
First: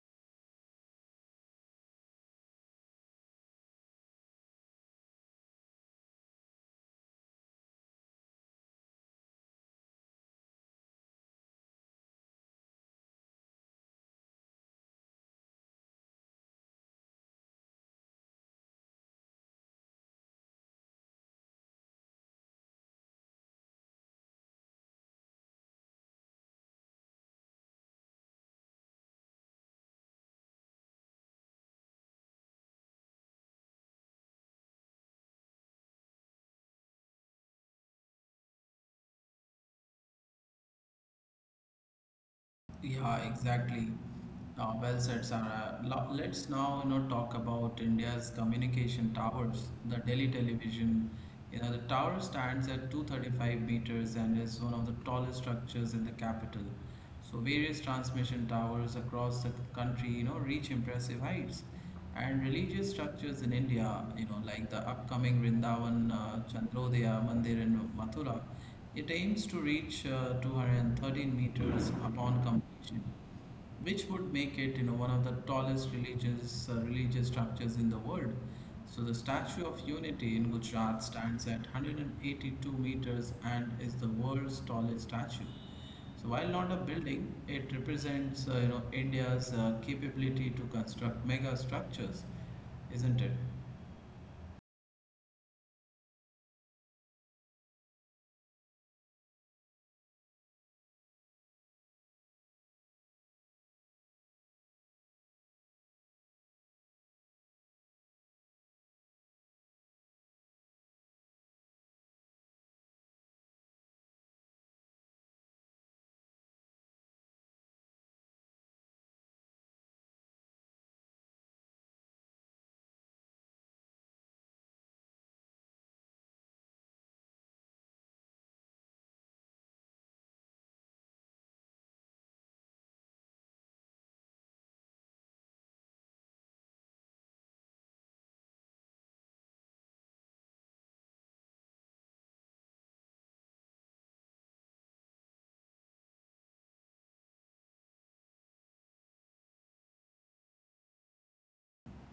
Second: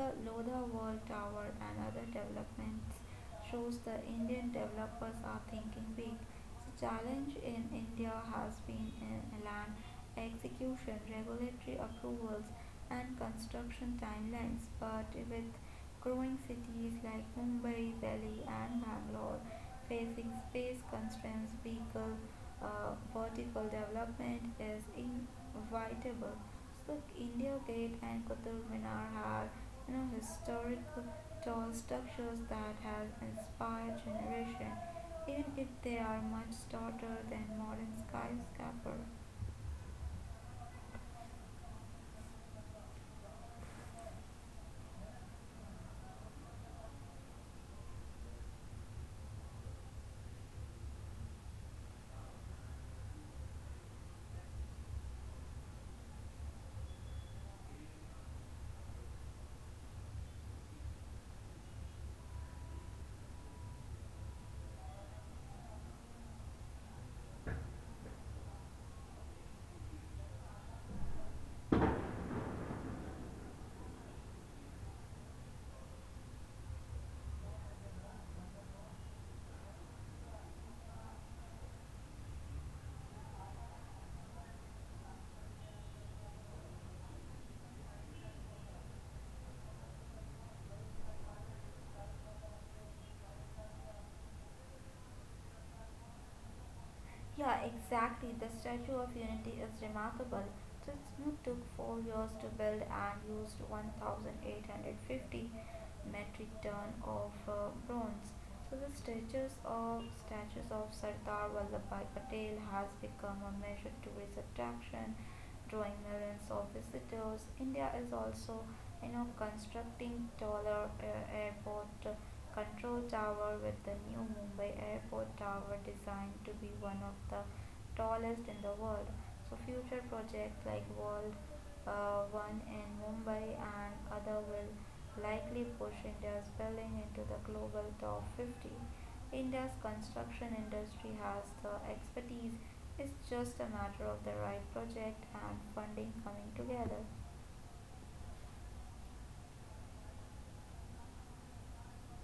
Speaker 2: The Lodha World Tower and other developments shows the Indian developers are thinking big. The challenge in India has been in land execution, regulatory approvals, and construction timelines, but with growing cities like Mumbai, Delhi, and Bangalore facing space constraints, vehicle uh, vertical development is inevitable. So India Gate and Qutub Minar are you know historic tall structures that have inspired generation, even if they are much stouter than modern skyscrapers.
Speaker 1: Yeah, exactly. Uh, well said, Sarah. Lo- Let's now, you know, talk about India's communication towers, the Delhi television. You know, the tower stands at two hundred thirty-five meters and is one of the tallest structures in the capital. So various transmission towers across the country, you know, reach impressive heights. And religious structures in India, you know, like the upcoming Vrindavan uh, Chandrodaya Mandir in Mathura, it aims to reach uh, two hundred thirteen meters upon completion, which would make it you know, one of the tallest religious, uh, religious structures in the world. So, the Statue of Unity in Gujarat stands at one hundred eighty-two meters and is the world's tallest statue. So, while not a building, it represents uh, you know, India's uh, capability to construct mega structures, isn't it?
Speaker 2: Yeah, exactly. The Statue of Unity is remarkable. It took four years to build and used one thousand eight hundred fifty metric ton of uh, bronze. So the statues of statues of Sardar Vallabhbhai Patel has become a major tourist attraction, drawing millions of visitors. India is also, you know, constructing taller uh, airport control tower with the new Mumbai airport tower designed to be one of the tallest in the world. So future projects like World uh, One in Mumbai and other will likely push India's building into the global top fifty. India's construction industry has the expertise. It's just a matter of the right project and funding coming together.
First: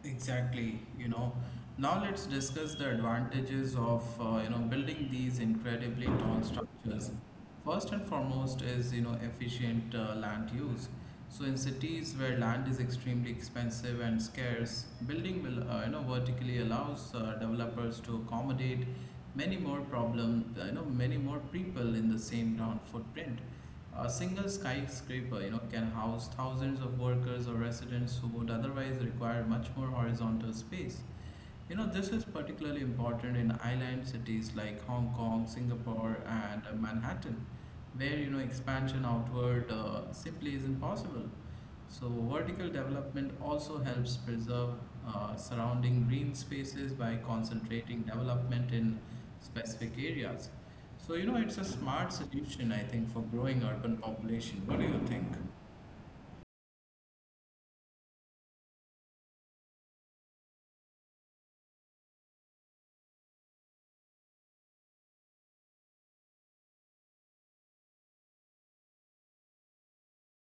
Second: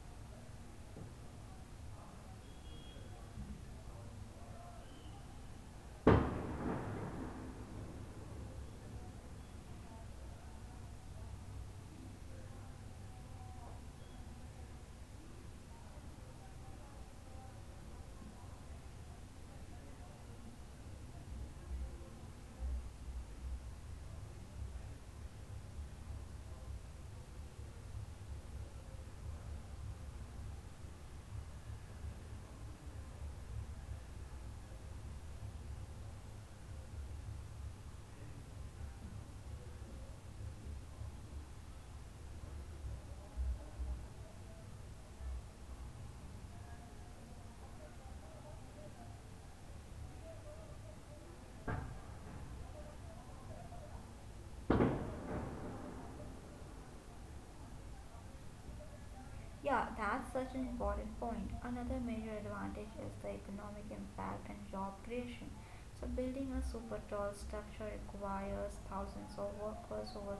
Speaker 1: Exactly, you know. Now let's discuss the advantages of uh, you know building these incredibly tall structures. First and foremost is you know efficient uh, land use. So in cities where land is extremely expensive and scarce, building will uh, you know vertically allows uh, developers to accommodate many more problem uh, you know many more people in the same ground footprint. A single skyscraper, you know, can house thousands of workers or residents who would otherwise require much more horizontal space. You know, this is particularly important in island cities like Hong Kong, Singapore, and uh, Manhattan, where you know expansion outward uh, simply isn't possible. So, vertical development also helps preserve uh, surrounding green spaces by concentrating development in specific areas. So, you know, it's a smart solution, I think, for growing urban population. What do you think?
Speaker 2: Yeah, that's such an important point. Another major advantage is the economic impact and job creation. So, building a super tall structure requires thousands of workers over,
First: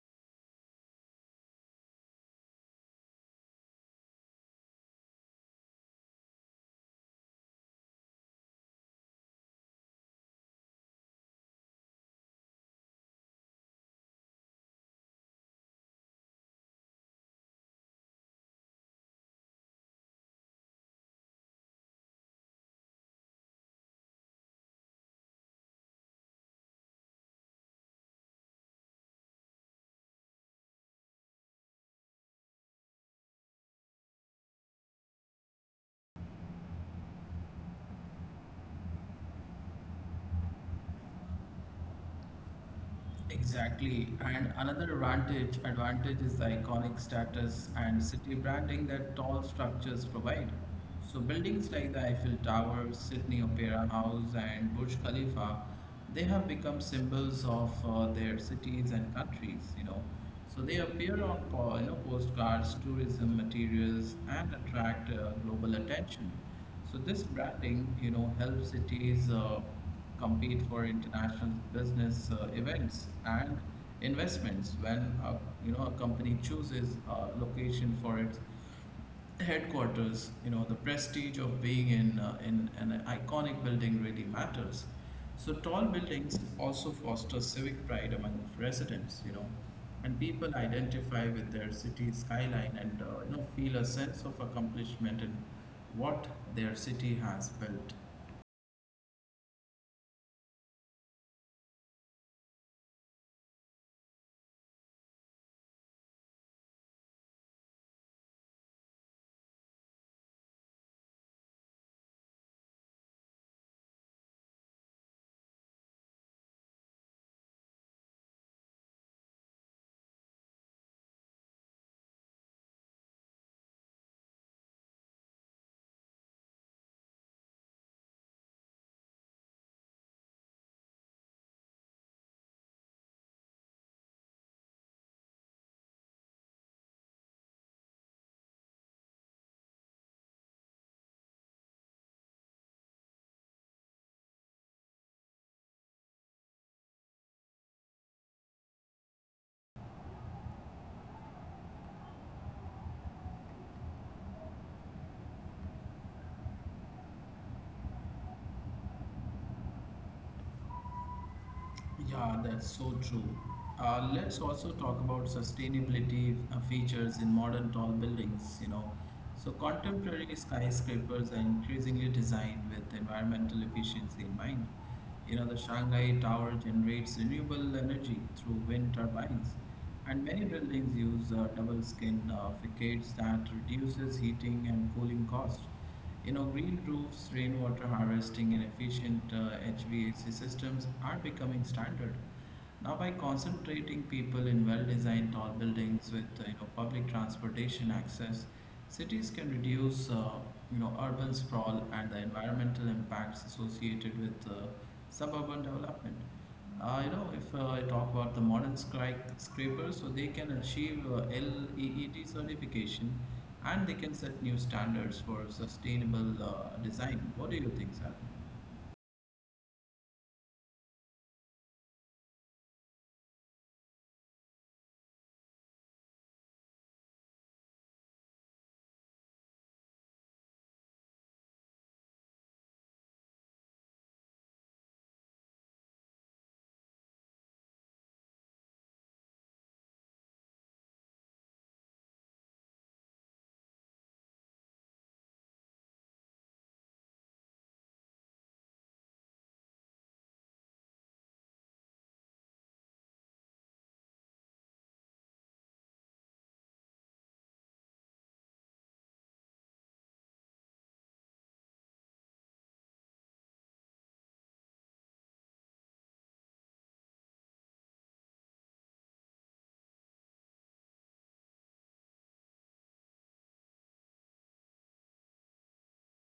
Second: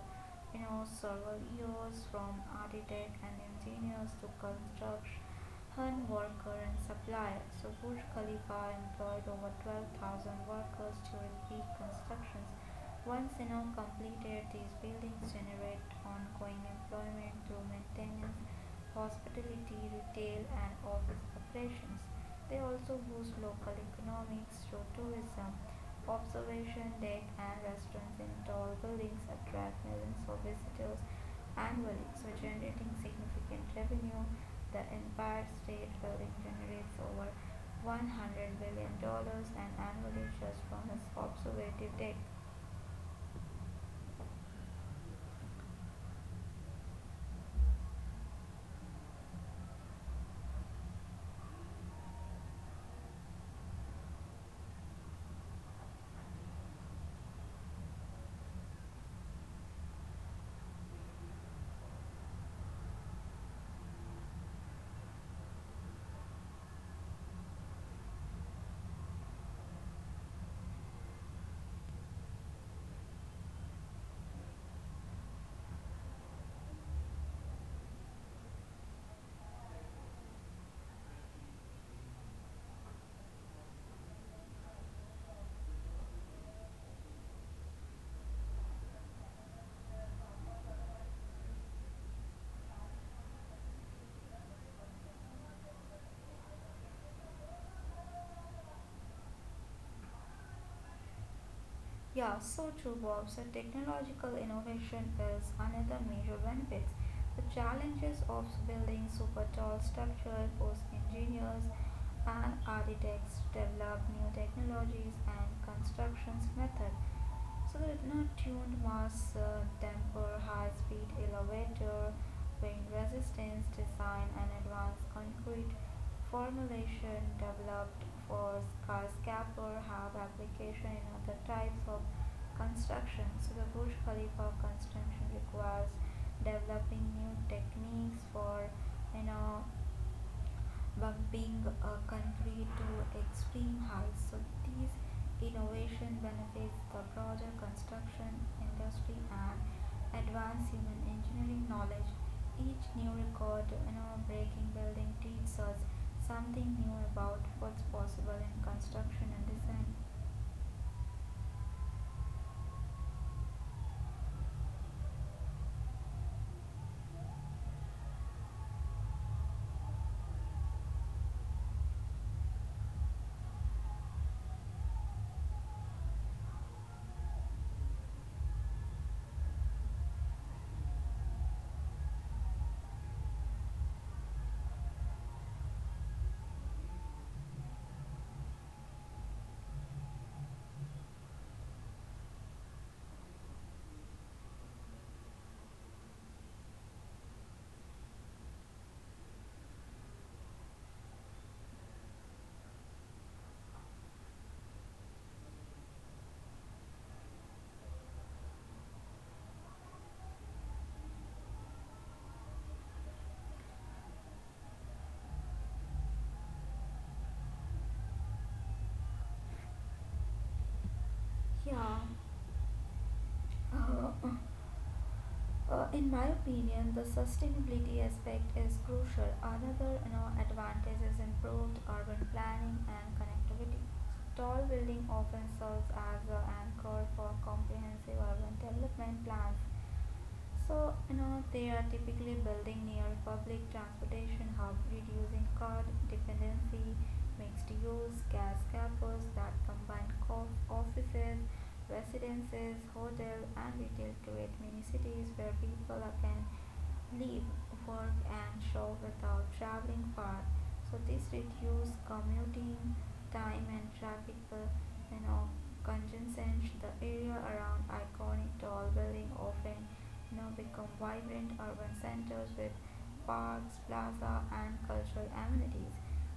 Speaker 2: you know, several years from architect and engineers to construction worker and supplier. So, Burj Khalifa employed over twelve thousand workers during peak constructions once in all completed, these buildings generate ongoing employment through maintenance, hospitality, retail, and office operations. They also boost local economics through tourism. Observation deck and restaurants in tall buildings attract millions of visitors annually, so generating significant revenue. The Empire State Building generates over $100 billion dollars annually just from its observation deck.
Speaker 1: Exactly. And another advantage advantage is the iconic status and city branding that tall structures provide. So buildings like the Eiffel Tower, Sydney Opera House, and Burj Khalifa, they have become symbols of uh, their cities and countries, you know. So they appear on po- you know, postcards, tourism materials, and attract uh, global attention. So this branding, you know, helps cities uh, compete for international business uh, events and investments. When a, you know a company chooses a location for its headquarters, you know the prestige of being in uh, in an iconic building really matters. So tall buildings also foster civic pride among residents, you know. And people identify with their city skyline and uh, you know feel a sense of accomplishment in what their city has built.
Speaker 2: Yeah, so true, Bob. So technological innovation is another major benefit. The challenges of building super tall structure force engineers and architects develop new technologies and constructions method, so the retina-tuned mass uh, damper, high-speed elevator, wind resistance design, and advanced concrete formulation developed for skyscraper have application in other types of construction. So the Burj Khalifa construction requires developing new techniques for you know bumping a country to extreme heights. So these innovation benefits the broader construction industry and advance human engineering knowledge. Each new record in our breaking building teaches us something new about what's possible in construction and design.
Speaker 1: Yeah, that's so true. Uh, let's also talk about sustainability uh, features in modern tall buildings, you know. So contemporary skyscrapers are increasingly designed with environmental efficiency in mind. You know, the Shanghai Tower generates renewable energy through wind turbines, and many buildings use uh, double skin uh, facades that reduces heating and cooling costs. You know, green roofs, rainwater harvesting, and efficient uh, H V A C systems are becoming standard. Now, by concentrating people in well-designed tall buildings with uh, you know public transportation access, cities can reduce uh, you know urban sprawl and the environmental impacts associated with uh, suburban development. Uh, you know, if uh, I talk about the modern scri- scrapers, so they can achieve uh, LEED certification and they can set new standards for sustainable uh, design. What do you think, sir?
Speaker 2: Yeah. Uh, Uh, in my opinion, the sustainability aspect is crucial. Another you know, advantage is improved urban planning and connectivity. Tall building often serves as an anchor for comprehensive urban development plans. So, you know, they are typically building near public transportation hub, reducing car dependency, mixed use, gas campus that combine co- offices, residences, hotel and retail to create mini cities where people can live, work, and shop without traveling far. So this reduces commuting time and traffic uh, you know, congestion. The area around iconic tall building often you know, become vibrant urban centers with parks, plaza, and cultural amenities.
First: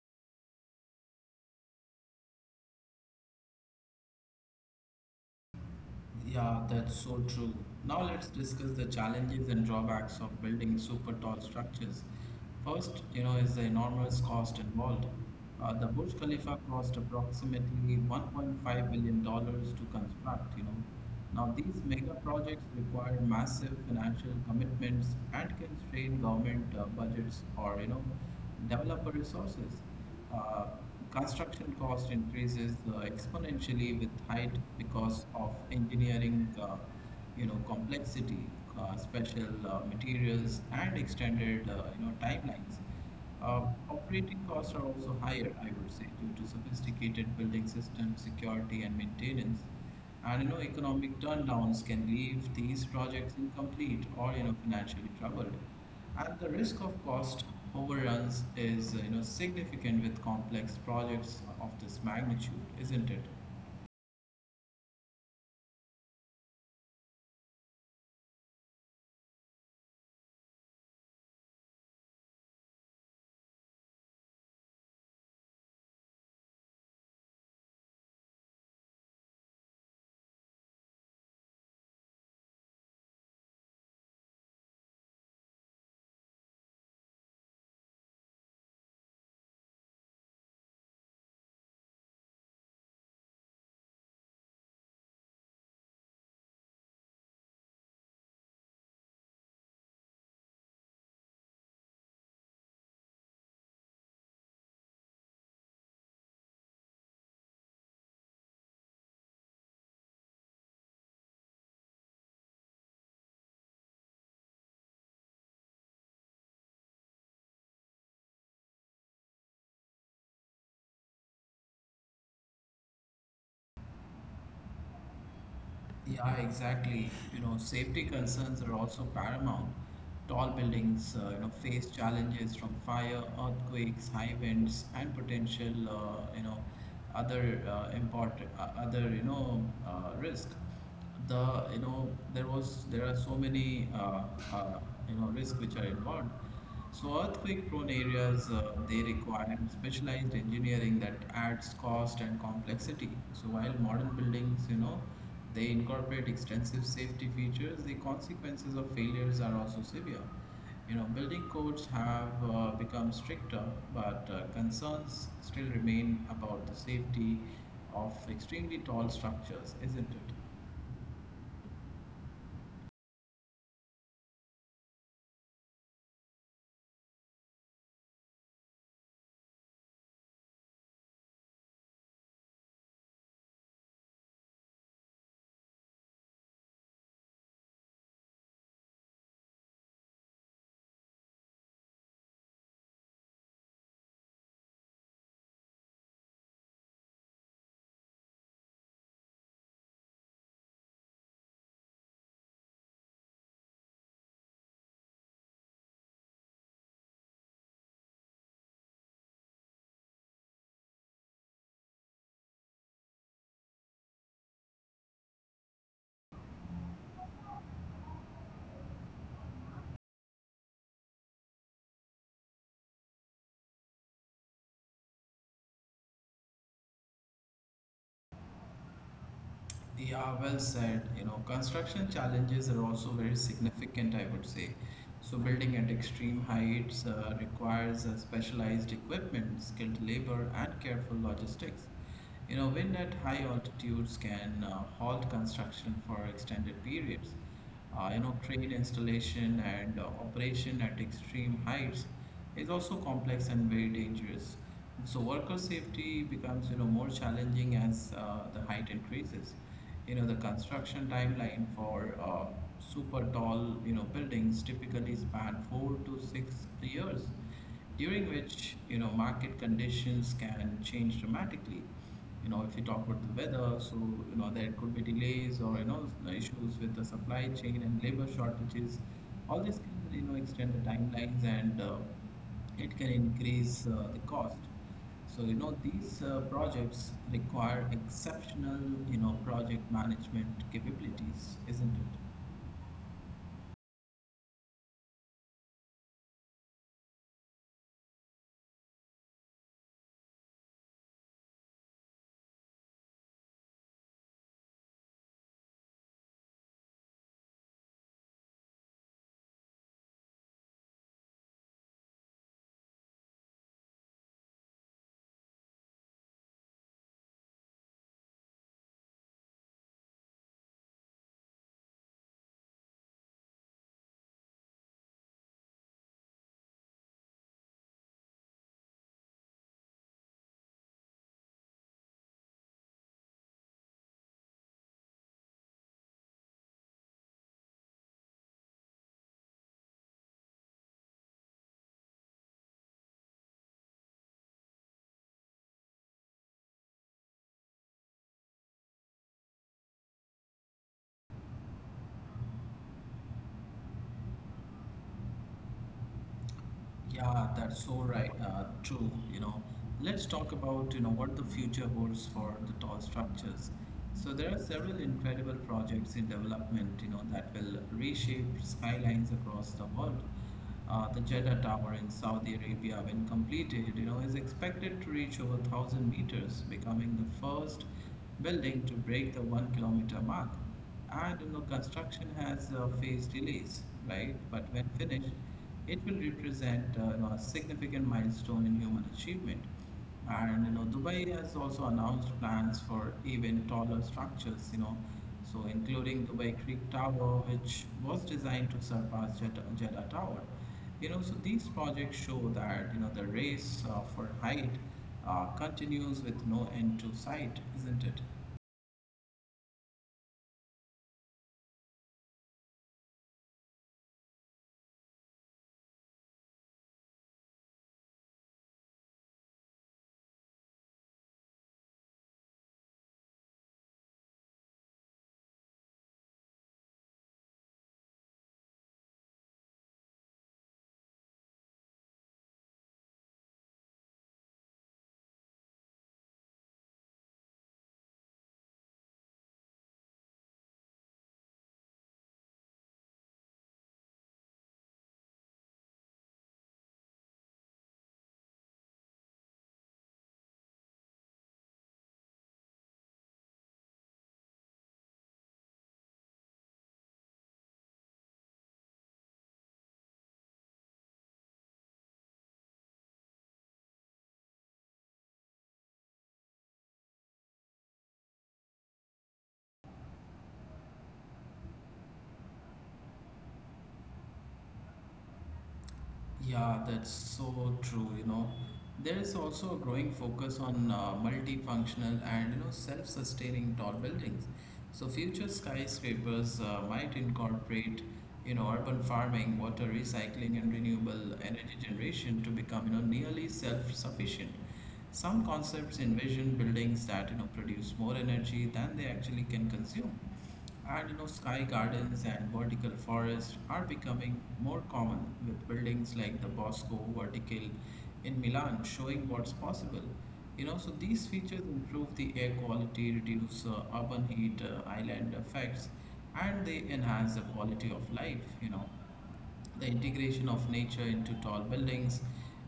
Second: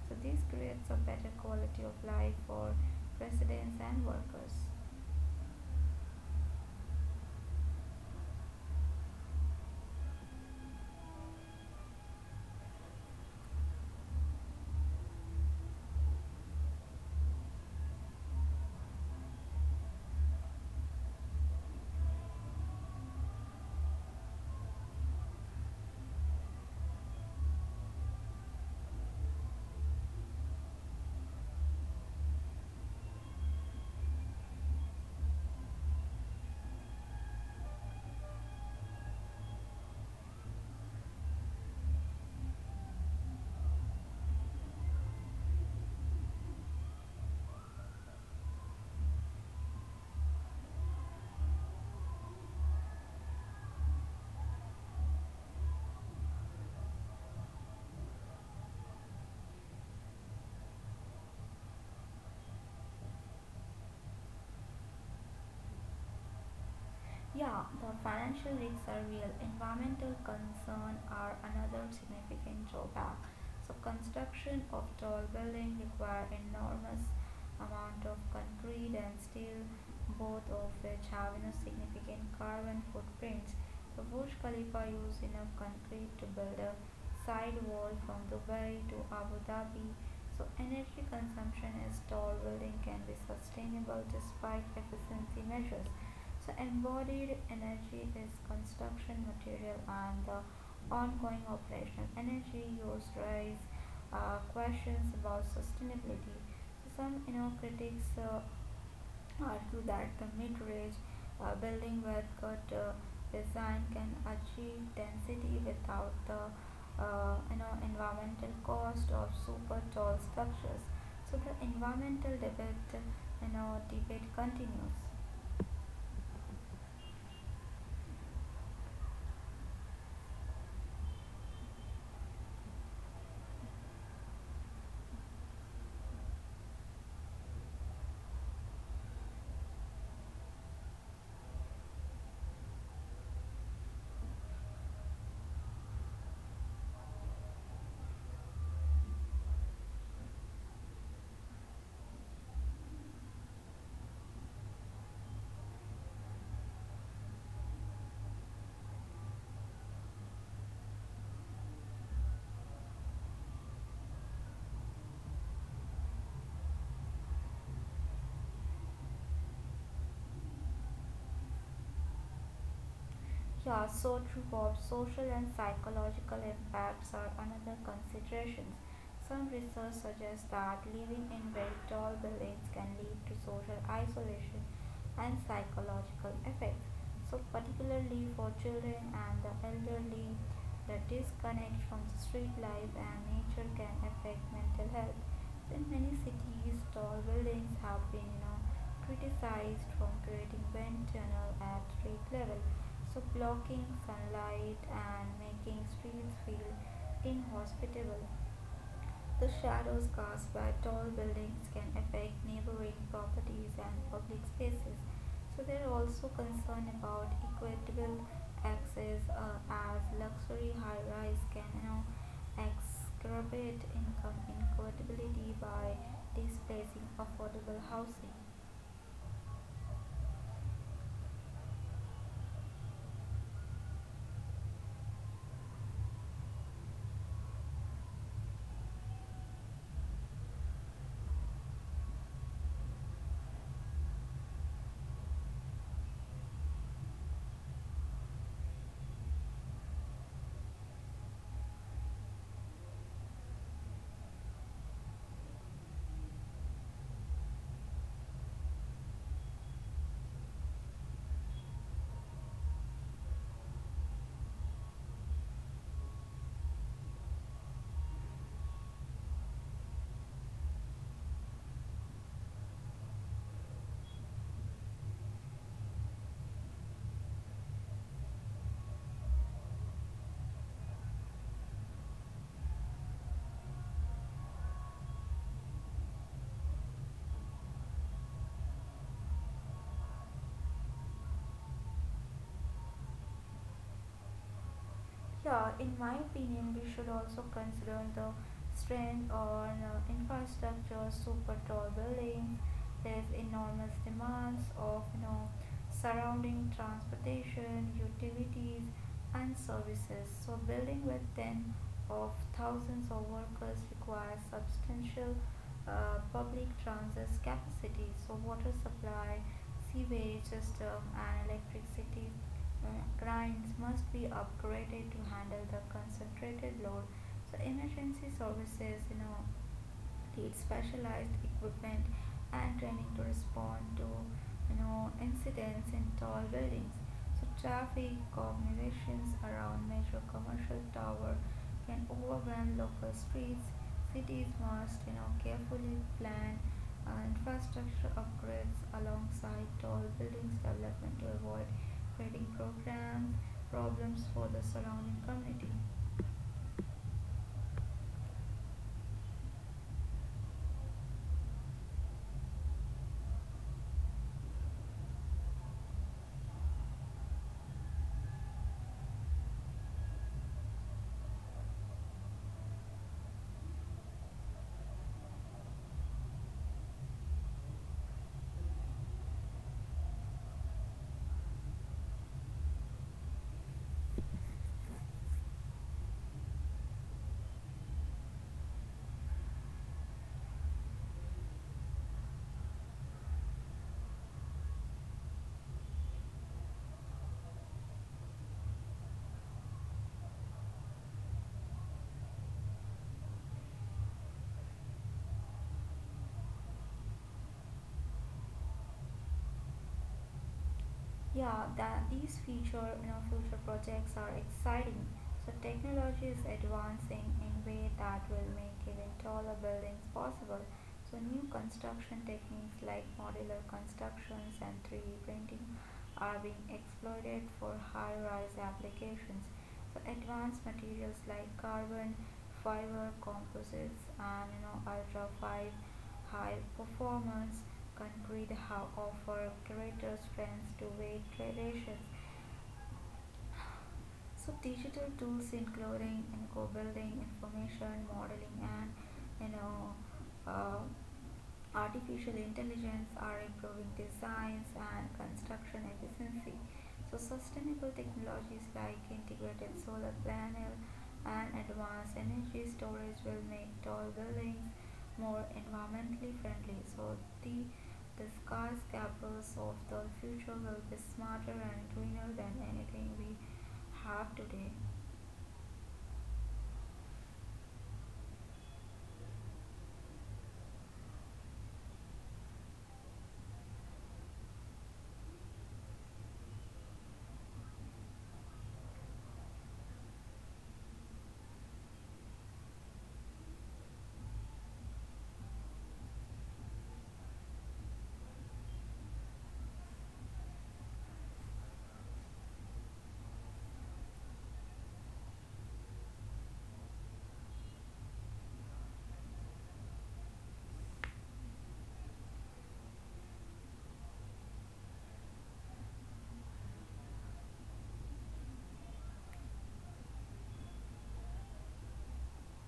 Speaker 2: So this creates a better quality of life for residents and workers.
Speaker 1: Yeah, that's so true. Now let's discuss the challenges and drawbacks of building super tall structures. First, you know, is the enormous cost involved. Uh, the Burj Khalifa cost approximately one point five billion dollars to construct, you know. Now these mega projects require massive financial commitments and can strain government uh, budgets or, you know, developer resources. Uh, Construction cost increases uh, exponentially with height because of engineering, uh, you know, complexity, uh, special uh, materials, and extended, uh, you know, timelines. Uh, operating costs are also higher, I would say, due to sophisticated building systems, security, and maintenance. And you know, economic turndowns can leave these projects incomplete or you know financially troubled. And the risk of cost overruns is, you know, significant with complex projects of this magnitude, isn't it?
Speaker 2: Yeah, the financial risks are real. Environmental concerns are another significant drawback. So construction of tall buildings require enormous amount of concrete and steel, both of which have you know, significant carbon footprints. The Burj Khalifa used enough concrete to build a side wall from Dubai to Abu Dhabi. So energy consumption as tall building can be sustainable despite efficiency measures. So, embodied energy is construction material and the ongoing operational energy use raise uh, questions about sustainability. So some you know critics uh, argue that the mid-range uh, building where good uh, design can achieve density without the uh, you know environmental cost of super tall structures. So the environmental debate you know debate continues.
Speaker 1: Yeah, exactly. You know, safety concerns are also paramount. Tall buildings, uh, you know, face challenges from fire, earthquakes, high winds, and potential, uh, you know, other uh, import, uh, other, you know, uh, risk. The, you know, there was, there are so many, uh, uh, you know, risk which are involved. So earthquake-prone areas, uh, they require specialized engineering that adds cost and complexity. So while modern buildings, you know, they incorporate extensive safety features, the consequences of failures are also severe. You know, building codes have uh, become stricter, but uh, concerns still remain about the safety of extremely tall structures, isn't it?
Speaker 2: Yeah, so true, Bob. Social and psychological impacts are another considerations. Some research suggests that living in very tall buildings can lead to social isolation and psychological effects. So, particularly for children and the elderly, the disconnect from the street life and nature can affect mental health. So, in many cities, tall buildings have been, you know, criticized from creating wind tunnel at street level, so blocking sunlight and making streets feel inhospitable. The shadows cast by tall buildings can affect neighboring properties and public spaces. So they are also concerned about equitable access uh, as luxury high rise can you exacerbate income inequality by displacing affordable housing.
Speaker 1: Yeah, well said. You know, construction challenges are also very significant, I would say. So building at extreme heights uh, requires uh, specialized equipment, skilled labor, and careful logistics. You know, wind at high altitudes can uh, halt construction for extended periods. Uh, you know, crane installation and uh, operation at extreme heights is also complex and very dangerous. So worker safety becomes, you know, more challenging as uh, the height increases. You know, the construction timeline for uh, super tall, you know, buildings typically span four to six years, during which, you know, market conditions can change dramatically. You know, if you talk about the weather, so, you know, there could be delays or, you know, issues with the supply chain and labor shortages. All this can, you know, extend the timelines and uh, it can increase uh, the cost. So, you know, these uh, projects require exceptional, you know, project management capabilities, isn't it?
Speaker 2: Yeah, in my opinion, we should also consider the strength on uh, infrastructure, super tall buildings, there's enormous demands of you know surrounding transportation, utilities, and services. So building with ten of thousands of workers requires substantial uh, public transit capacity. So water supply, sewage system, and electricity uh, lines must be upgraded to handle the concentrated load. So emergency services, you know, need specialized equipment and training to respond to you know incidents in tall buildings. So traffic cognitions around major commercial tower can overwhelm local streets. Cities must you know carefully plan uh, infrastructure upgrades alongside tall buildings development to avoid creating program problems for the surrounding community.
Speaker 1: Yeah, that's so right. Uh, true. You know, let's talk about, you know, what the future holds for the tall structures. So there are several incredible projects in development, you know, that will reshape skylines across the world. Uh, the Jeddah Tower in Saudi Arabia, when completed, you know, is expected to reach over one thousand meters, becoming the first building to break the one kilometer mark. I don't know, construction has uh, faced delays, right? But when finished, it will represent, uh, you know, a significant milestone in human achievement. And you know, Dubai has also announced plans for even taller structures, you know, so including Dubai Creek Tower, which was designed to surpass Jeddah, Jeddah Tower. You know, so these projects show that, you know, the race uh, for height uh, continues with no end to sight, isn't it?
Speaker 2: Yeah, that these future, you know, future projects are exciting. So technology is advancing in way that will make even taller buildings possible. So new construction techniques like modular constructions and three D printing are being exploited for high-rise applications. Advanced materials like carbon fiber composites and you know ultra fine high performance concrete have offer greater strength to weight gradations. So digital tools including in co-building information modeling and you know uh, artificial intelligence are improving designs and construction efficiency. So sustainable technologies like integrated solar panel and advanced energy storage will make tall buildings more environmentally friendly. So the the skyscrapers of the future will be smarter and greener than anything we have today.
Speaker 1: Yeah, that's so true, you know. There is also a growing focus on uh, multifunctional and, you know, self-sustaining tall buildings. So future skyscrapers uh, might incorporate, you know, urban farming, water recycling, and renewable energy generation to become, you know, nearly self-sufficient. Some concepts envision buildings that, you know, produce more energy than they actually can consume, and you know, sky gardens and vertical forests are becoming more common with buildings like the Bosco Vertical in Milan showing what's possible. You know, so these features improve the air quality, reduce uh, urban heat uh, island effects, and they enhance the quality of life. You know, the integration of nature into tall buildings,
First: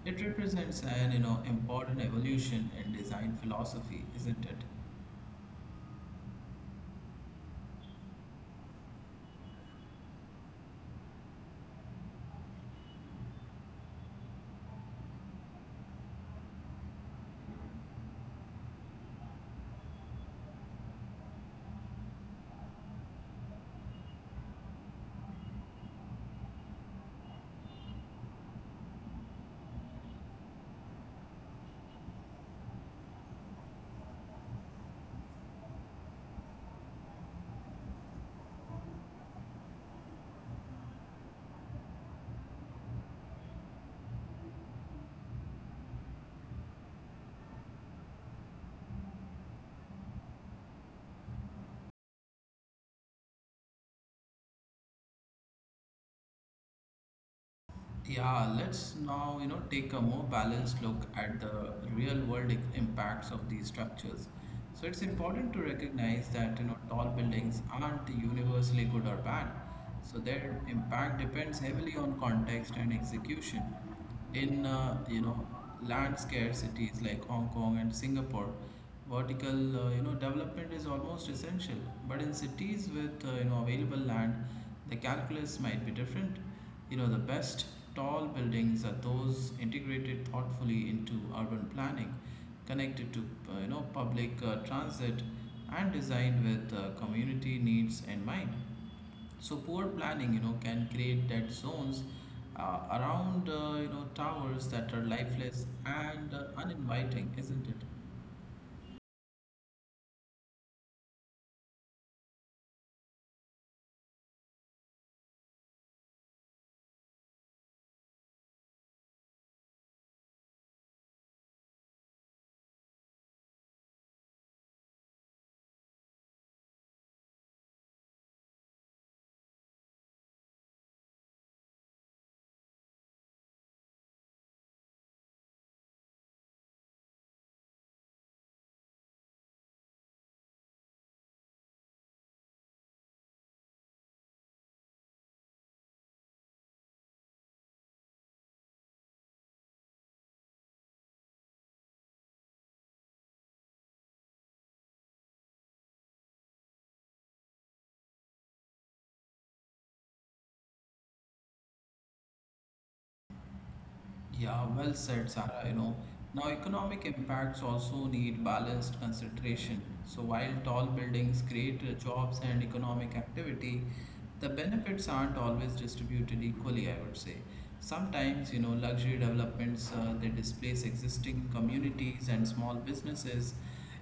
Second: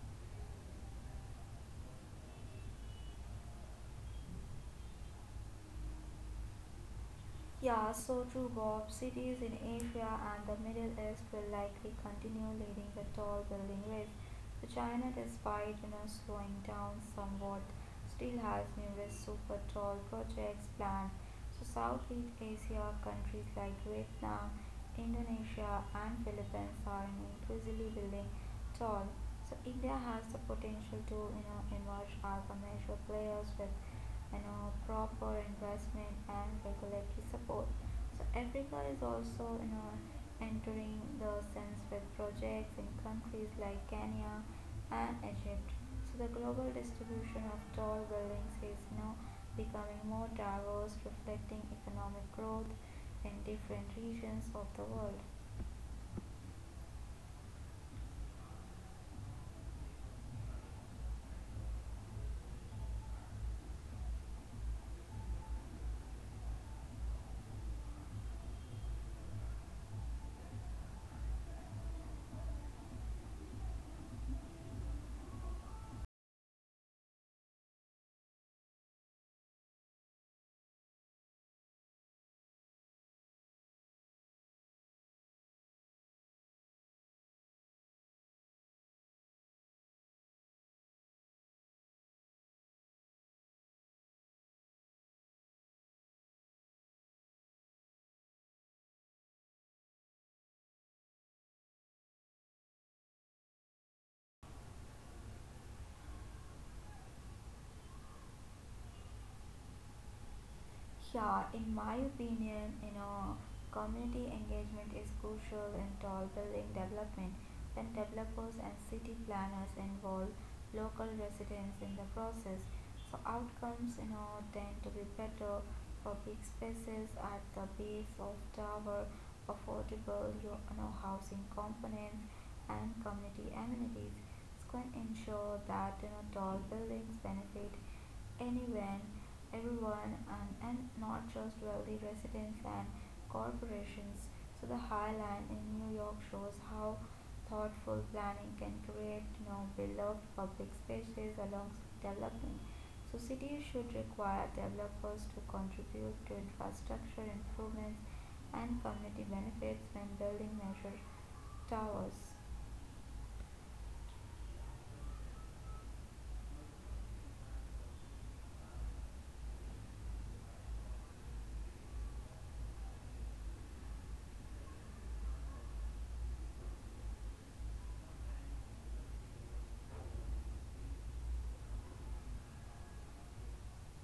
Speaker 1: it represents an, you know, important evolution in design philosophy, isn't it?
Speaker 2: Yeah, so true, Bob. Cities in Asia and the Middle East will likely continue leading the tall building race. So China, despite you know slowing down somewhat, still has numerous super tall projects planned. So Southeast Asia countries like Vietnam, Indonesia, and Philippines are you know, increasingly building tall. So India has the potential to you know emerge as a major player with you know proper investment and regulatory support. So Africa is also you know entering the sense with projects in countries like Kenya and Egypt. So the global distribution of tall buildings is now becoming more diverse, reflecting economic growth in different regions of the world.
Speaker 1: Yeah, let's now, you know, take a more balanced look at the real world i- impacts of these structures. So it's important to recognize that, you know, tall buildings aren't universally good or bad. So their impact depends heavily on context and execution in, uh, you know land scarce cities like Hong Kong and Singapore, vertical, uh, you know development is almost essential. But in cities with, uh, you know available land, the calculus might be different. You know, the best tall buildings are those integrated thoughtfully into urban planning, connected to, uh, you know, public uh, transit, and designed with uh, community needs in mind. So poor planning, you know, can create dead zones uh, around, uh, you know, towers that are lifeless and uh, uninviting, isn't it?
Speaker 2: Yeah, in my opinion, you know, community engagement is crucial in tall building development. When developers and city planners involve local residents in the process, so outcomes, you know, tend to be better. Public spaces at the base of tower, affordable, you know, housing components and community amenities. It's going to ensure that you know tall buildings benefit anyone, everyone, and, and not just wealthy residents and corporations. So the High Line in New York shows how thoughtful planning can create you know, beloved public spaces alongside development. So cities should require developers to contribute to infrastructure improvements and community benefits when building measure towers.
Speaker 1: Yeah, well said, Sarah. You know, now economic impacts also need balanced consideration. So while tall buildings create uh, jobs and economic activity, the benefits aren't always distributed equally, I would say. Sometimes, you know, luxury developments uh, they displace existing communities and small businesses.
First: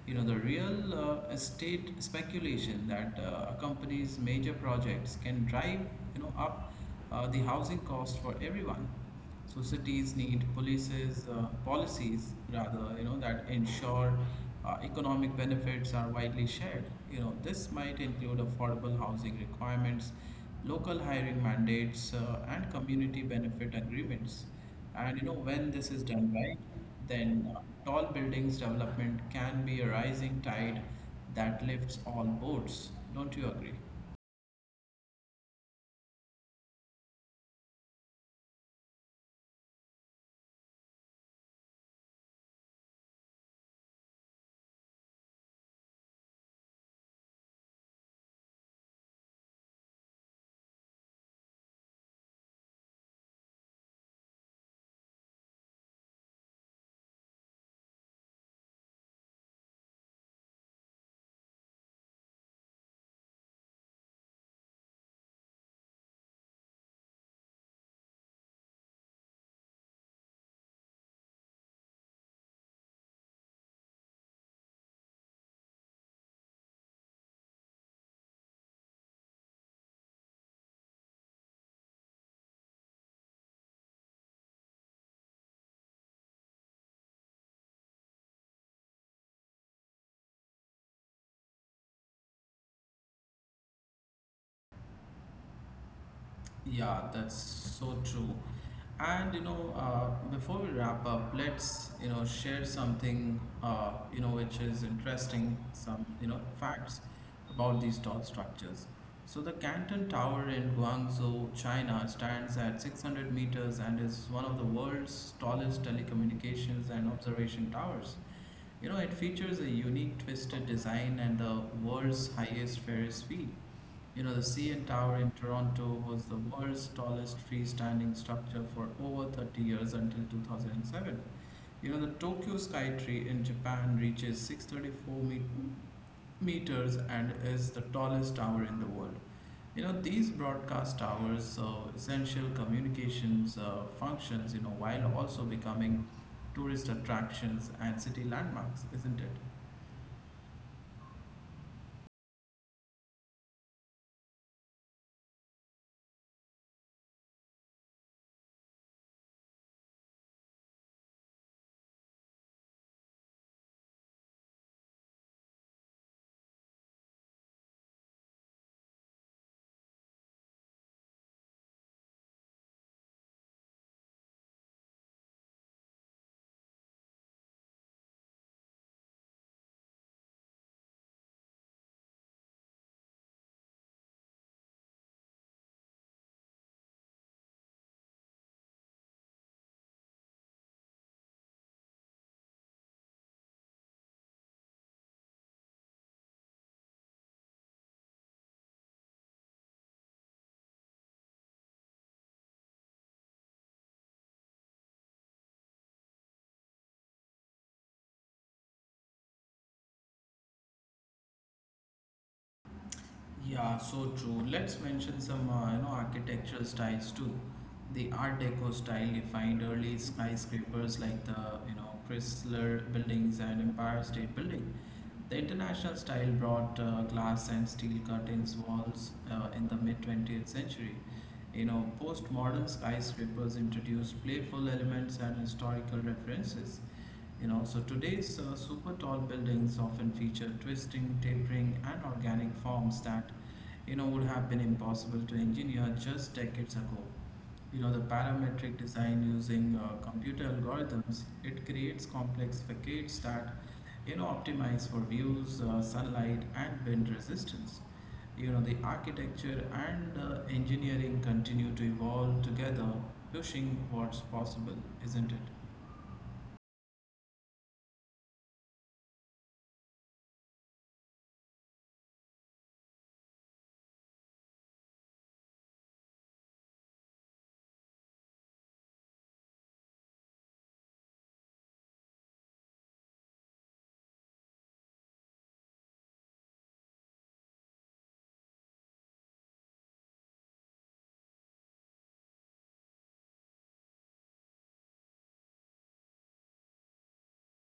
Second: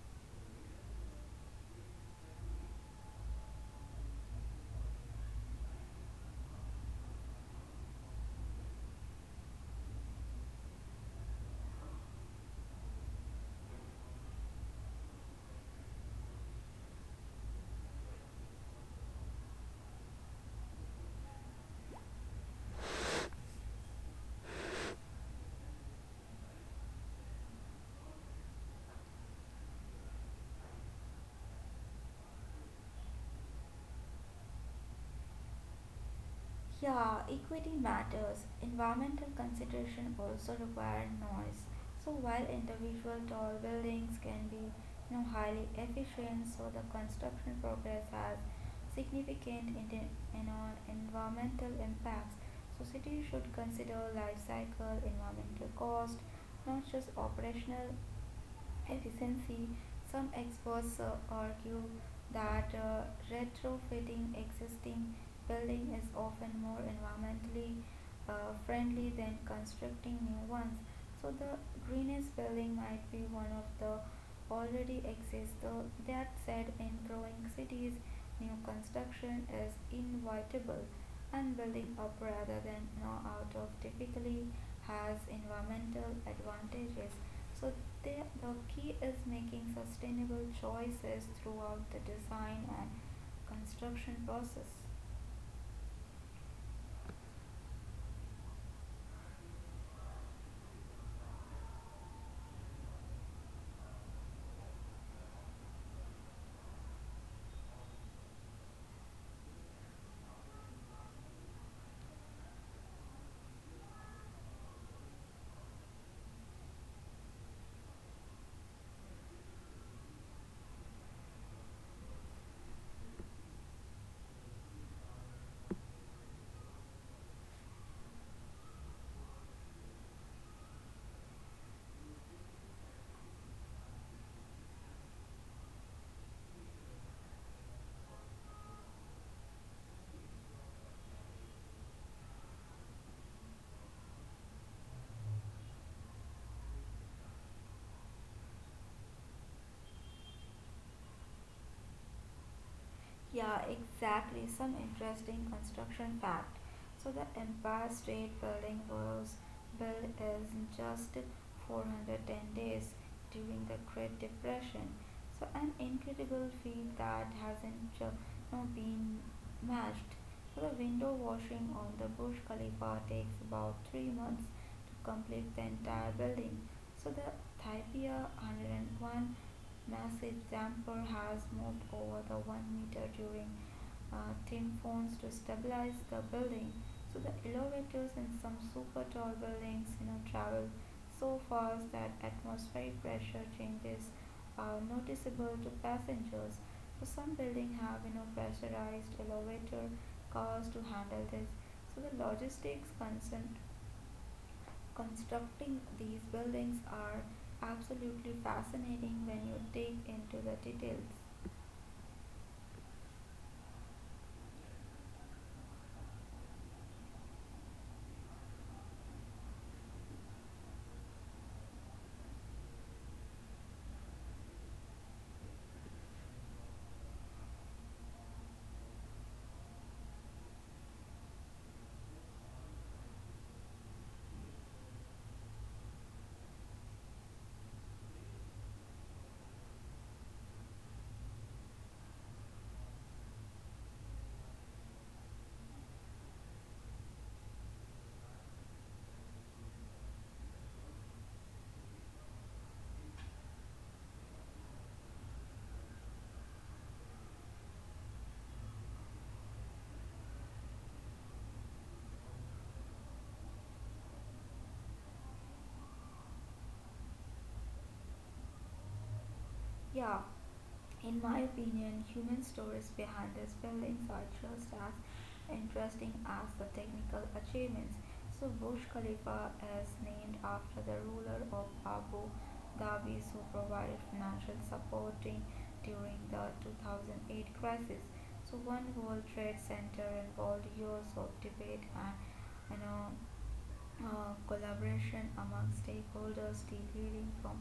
Speaker 1: You know, the real uh, estate speculation that uh, accompanies major projects can drive, you know, up uh, the housing cost for everyone. So cities need polices, uh, policies rather, you know, that ensure uh, economic benefits are widely shared. You know, this might include affordable housing requirements, local hiring mandates, uh, and community benefit agreements. And you know, when this is done right, then uh, tall buildings development can be a rising tide that lifts all boats. Don't you agree?
Speaker 2: Yeah, equity matters. Environmental consideration also require noise. So while individual tall buildings can be you know, highly efficient, so the construction progress has significant in, you know, environmental impacts. So cities should consider life cycle, environmental cost, not just operational efficiency. Some experts uh, argue that uh, retrofitting existing building is often more environmentally uh, friendly than constructing new ones. So the greenest building might be one of the already exist. Though that said, in growing cities, new construction is inevitable and building up rather than now out of typically has environmental advantages. So the, the key is making sustainable choices throughout the design and construction process.
Speaker 1: Yeah, that's so true. And you know, uh, before we wrap up, let's, you know, share something, uh, you know, which is interesting, some, you know, facts about these tall structures. So the Canton Tower in Guangzhou, China, stands at six hundred meters and is one of the world's tallest telecommunications and observation towers. You know, it features a unique twisted design and the world's highest Ferris wheel. You know, the C N Tower in Toronto was the world's tallest freestanding structure for over thirty years until two thousand seven. You know, the Tokyo Sky Tree in Japan reaches six thirty-four me- meters and is the tallest tower in the world. You know, these broadcast towers serve essential communications uh, functions, you know, while also becoming tourist attractions and city landmarks, isn't it?
Speaker 2: Yeah, exactly. Some interesting construction facts. So the Empire State Building was built in just four hundred ten days during the Great Depression. So an incredible feat that hasn't uh, no, been matched. So the window washing on the Burj Khalifa takes about three months to complete the entire building. So the Thaipia one hundred one massive damper has moved over the one meter during uh, thin phones to stabilize the building. So the elevators in some super tall buildings, you know, travel so fast that atmospheric pressure changes are noticeable to passengers. So some buildings have, you know, pressurized elevator cars to handle this. So the logistics concern constructing these buildings are absolutely fascinating when you dig into the details.
Speaker 1: Yeah, so true. Let's mention some, uh, you know, architectural styles too. The Art Deco style defined early skyscrapers like the, you know, Chrysler buildings and Empire State Building. The international style brought uh, glass and steel curtains walls uh, in the mid twentieth century. You know, postmodern skyscrapers introduced playful elements and historical references. You know, so today's uh, super tall buildings often feature twisting, tapering, and organic forms that, you know, would have been impossible to engineer just decades ago. You know, the parametric design using uh, computer algorithms, it creates complex facades that, you know, optimize for views, uh, sunlight, and wind resistance. You know, the architecture and uh, engineering continue to evolve together, pushing what's possible, isn't it?
Speaker 2: Yeah, in my opinion, human stories behind the spellings are just as interesting as the technical achievements. So, Burj Khalifa is named after the ruler of Abu Dhabi who provided financial supporting during the two thousand eight crisis. So, One World Trade Center involved years of debate and you know uh, collaboration among stakeholders deviating from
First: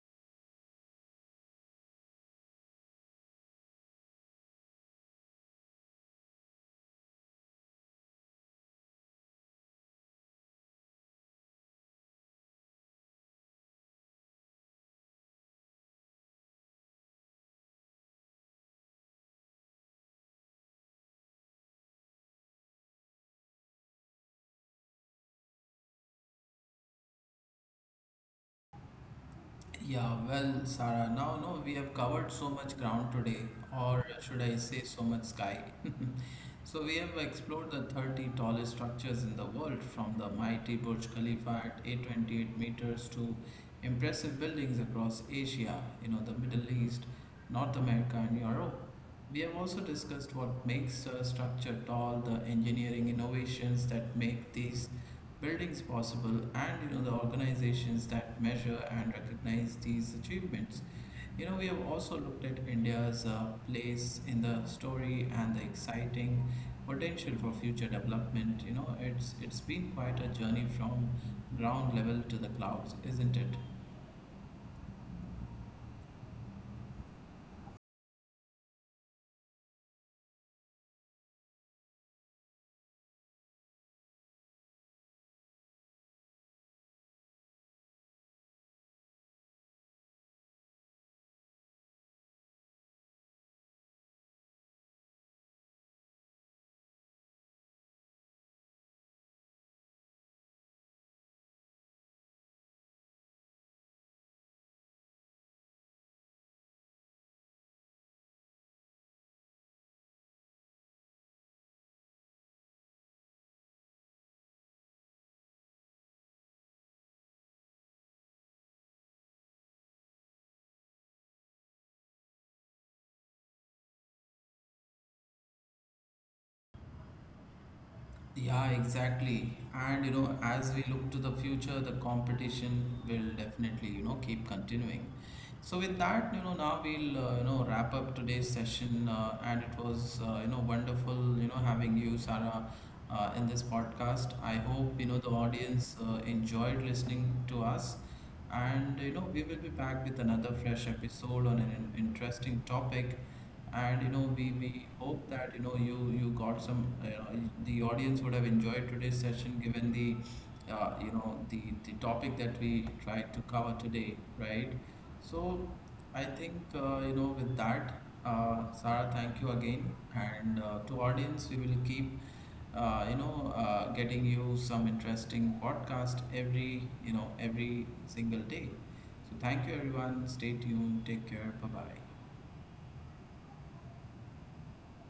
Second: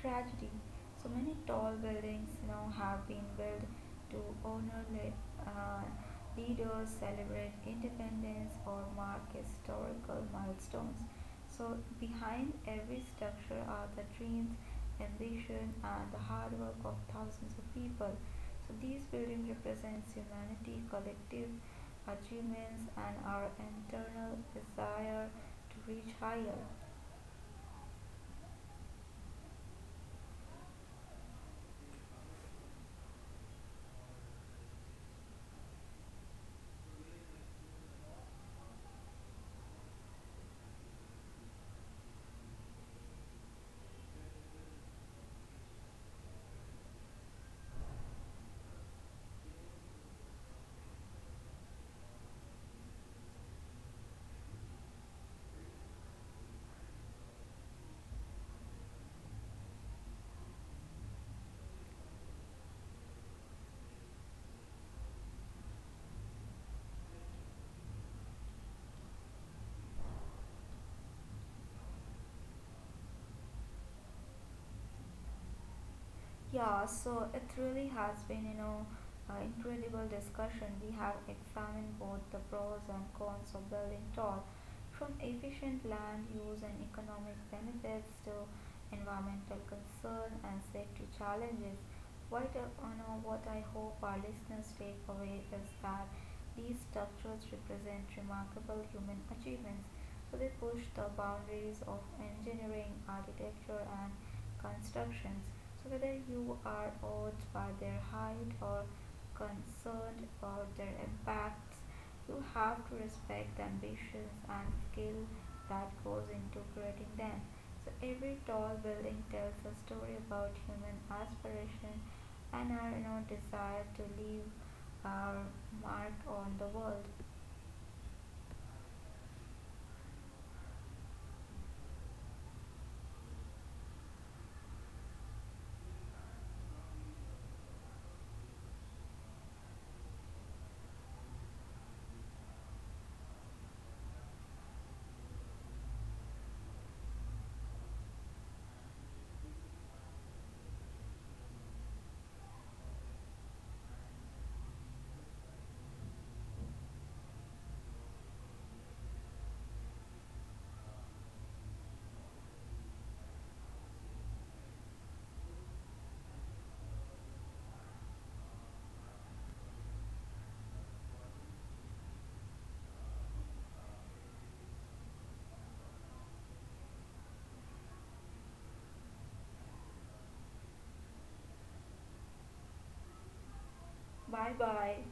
Speaker 2: tragedy. So many tall buildings now have been built to honor le- uh, leaders, celebrate independence, or mark historical milestones. So behind every structure are the dreams, ambition, and the hard work of thousands of people. So these buildings represents humanity, collective achievements, and our internal desire to reach higher.
Speaker 1: Yeah, well, Sarah, now no, we have covered so much ground today, or should I say so much sky. So we have explored the thirty tallest structures in the world, from the mighty Burj Khalifa at eight hundred twenty-eight meters to impressive buildings across Asia, you know, the Middle East, North America, and Europe. We have also discussed what makes a structure tall, the engineering innovations that make these buildings possible, and you know, the organizations that measure and recognize these achievements. You know, we have also looked at India's, uh, place in the story and the exciting potential for future development. You know, it's it's been quite a journey from ground level to the clouds, isn't it?
Speaker 2: Yeah, so it really has been, you know, uh, incredible discussion. We have examined both the pros and cons of building tall, from efficient land use and economic benefits to environmental concern and safety challenges, what, uh, you what I hope our listeners take away is that these structures represent remarkable human achievements. So they push the boundaries of engineering, architecture, and constructions. So whether you are awed by their height or concerned about their impacts, you have to respect the ambitions and skill that goes into creating them. So every tall building tells a story about human aspiration and our you know, desire to leave our mark on the world.
Speaker 1: Yeah, exactly. And you know, as we look to the future, the competition will definitely, you know, keep continuing. So with that, you know, now we'll, uh, you know, wrap up today's session, uh, and it was, uh, you know, wonderful, you know, having you, Sarah, uh, in this podcast. I hope, you know, the audience uh, enjoyed listening to us, and you know we will be back with another fresh episode on an interesting topic, and you know we we hope that, you know, you you got some, you know, the audience would have enjoyed today's session given the. Uh, you know, the the topic that we tried to cover today, right? So I think, uh, you know, with that, uh, Sarah, thank you again, and uh, to audience, we will keep, uh, you know, uh, getting you some interesting podcast every, you know, every single day. So thank you everyone. Stay tuned. Take care. Bye bye.
Speaker 2: Bye bye.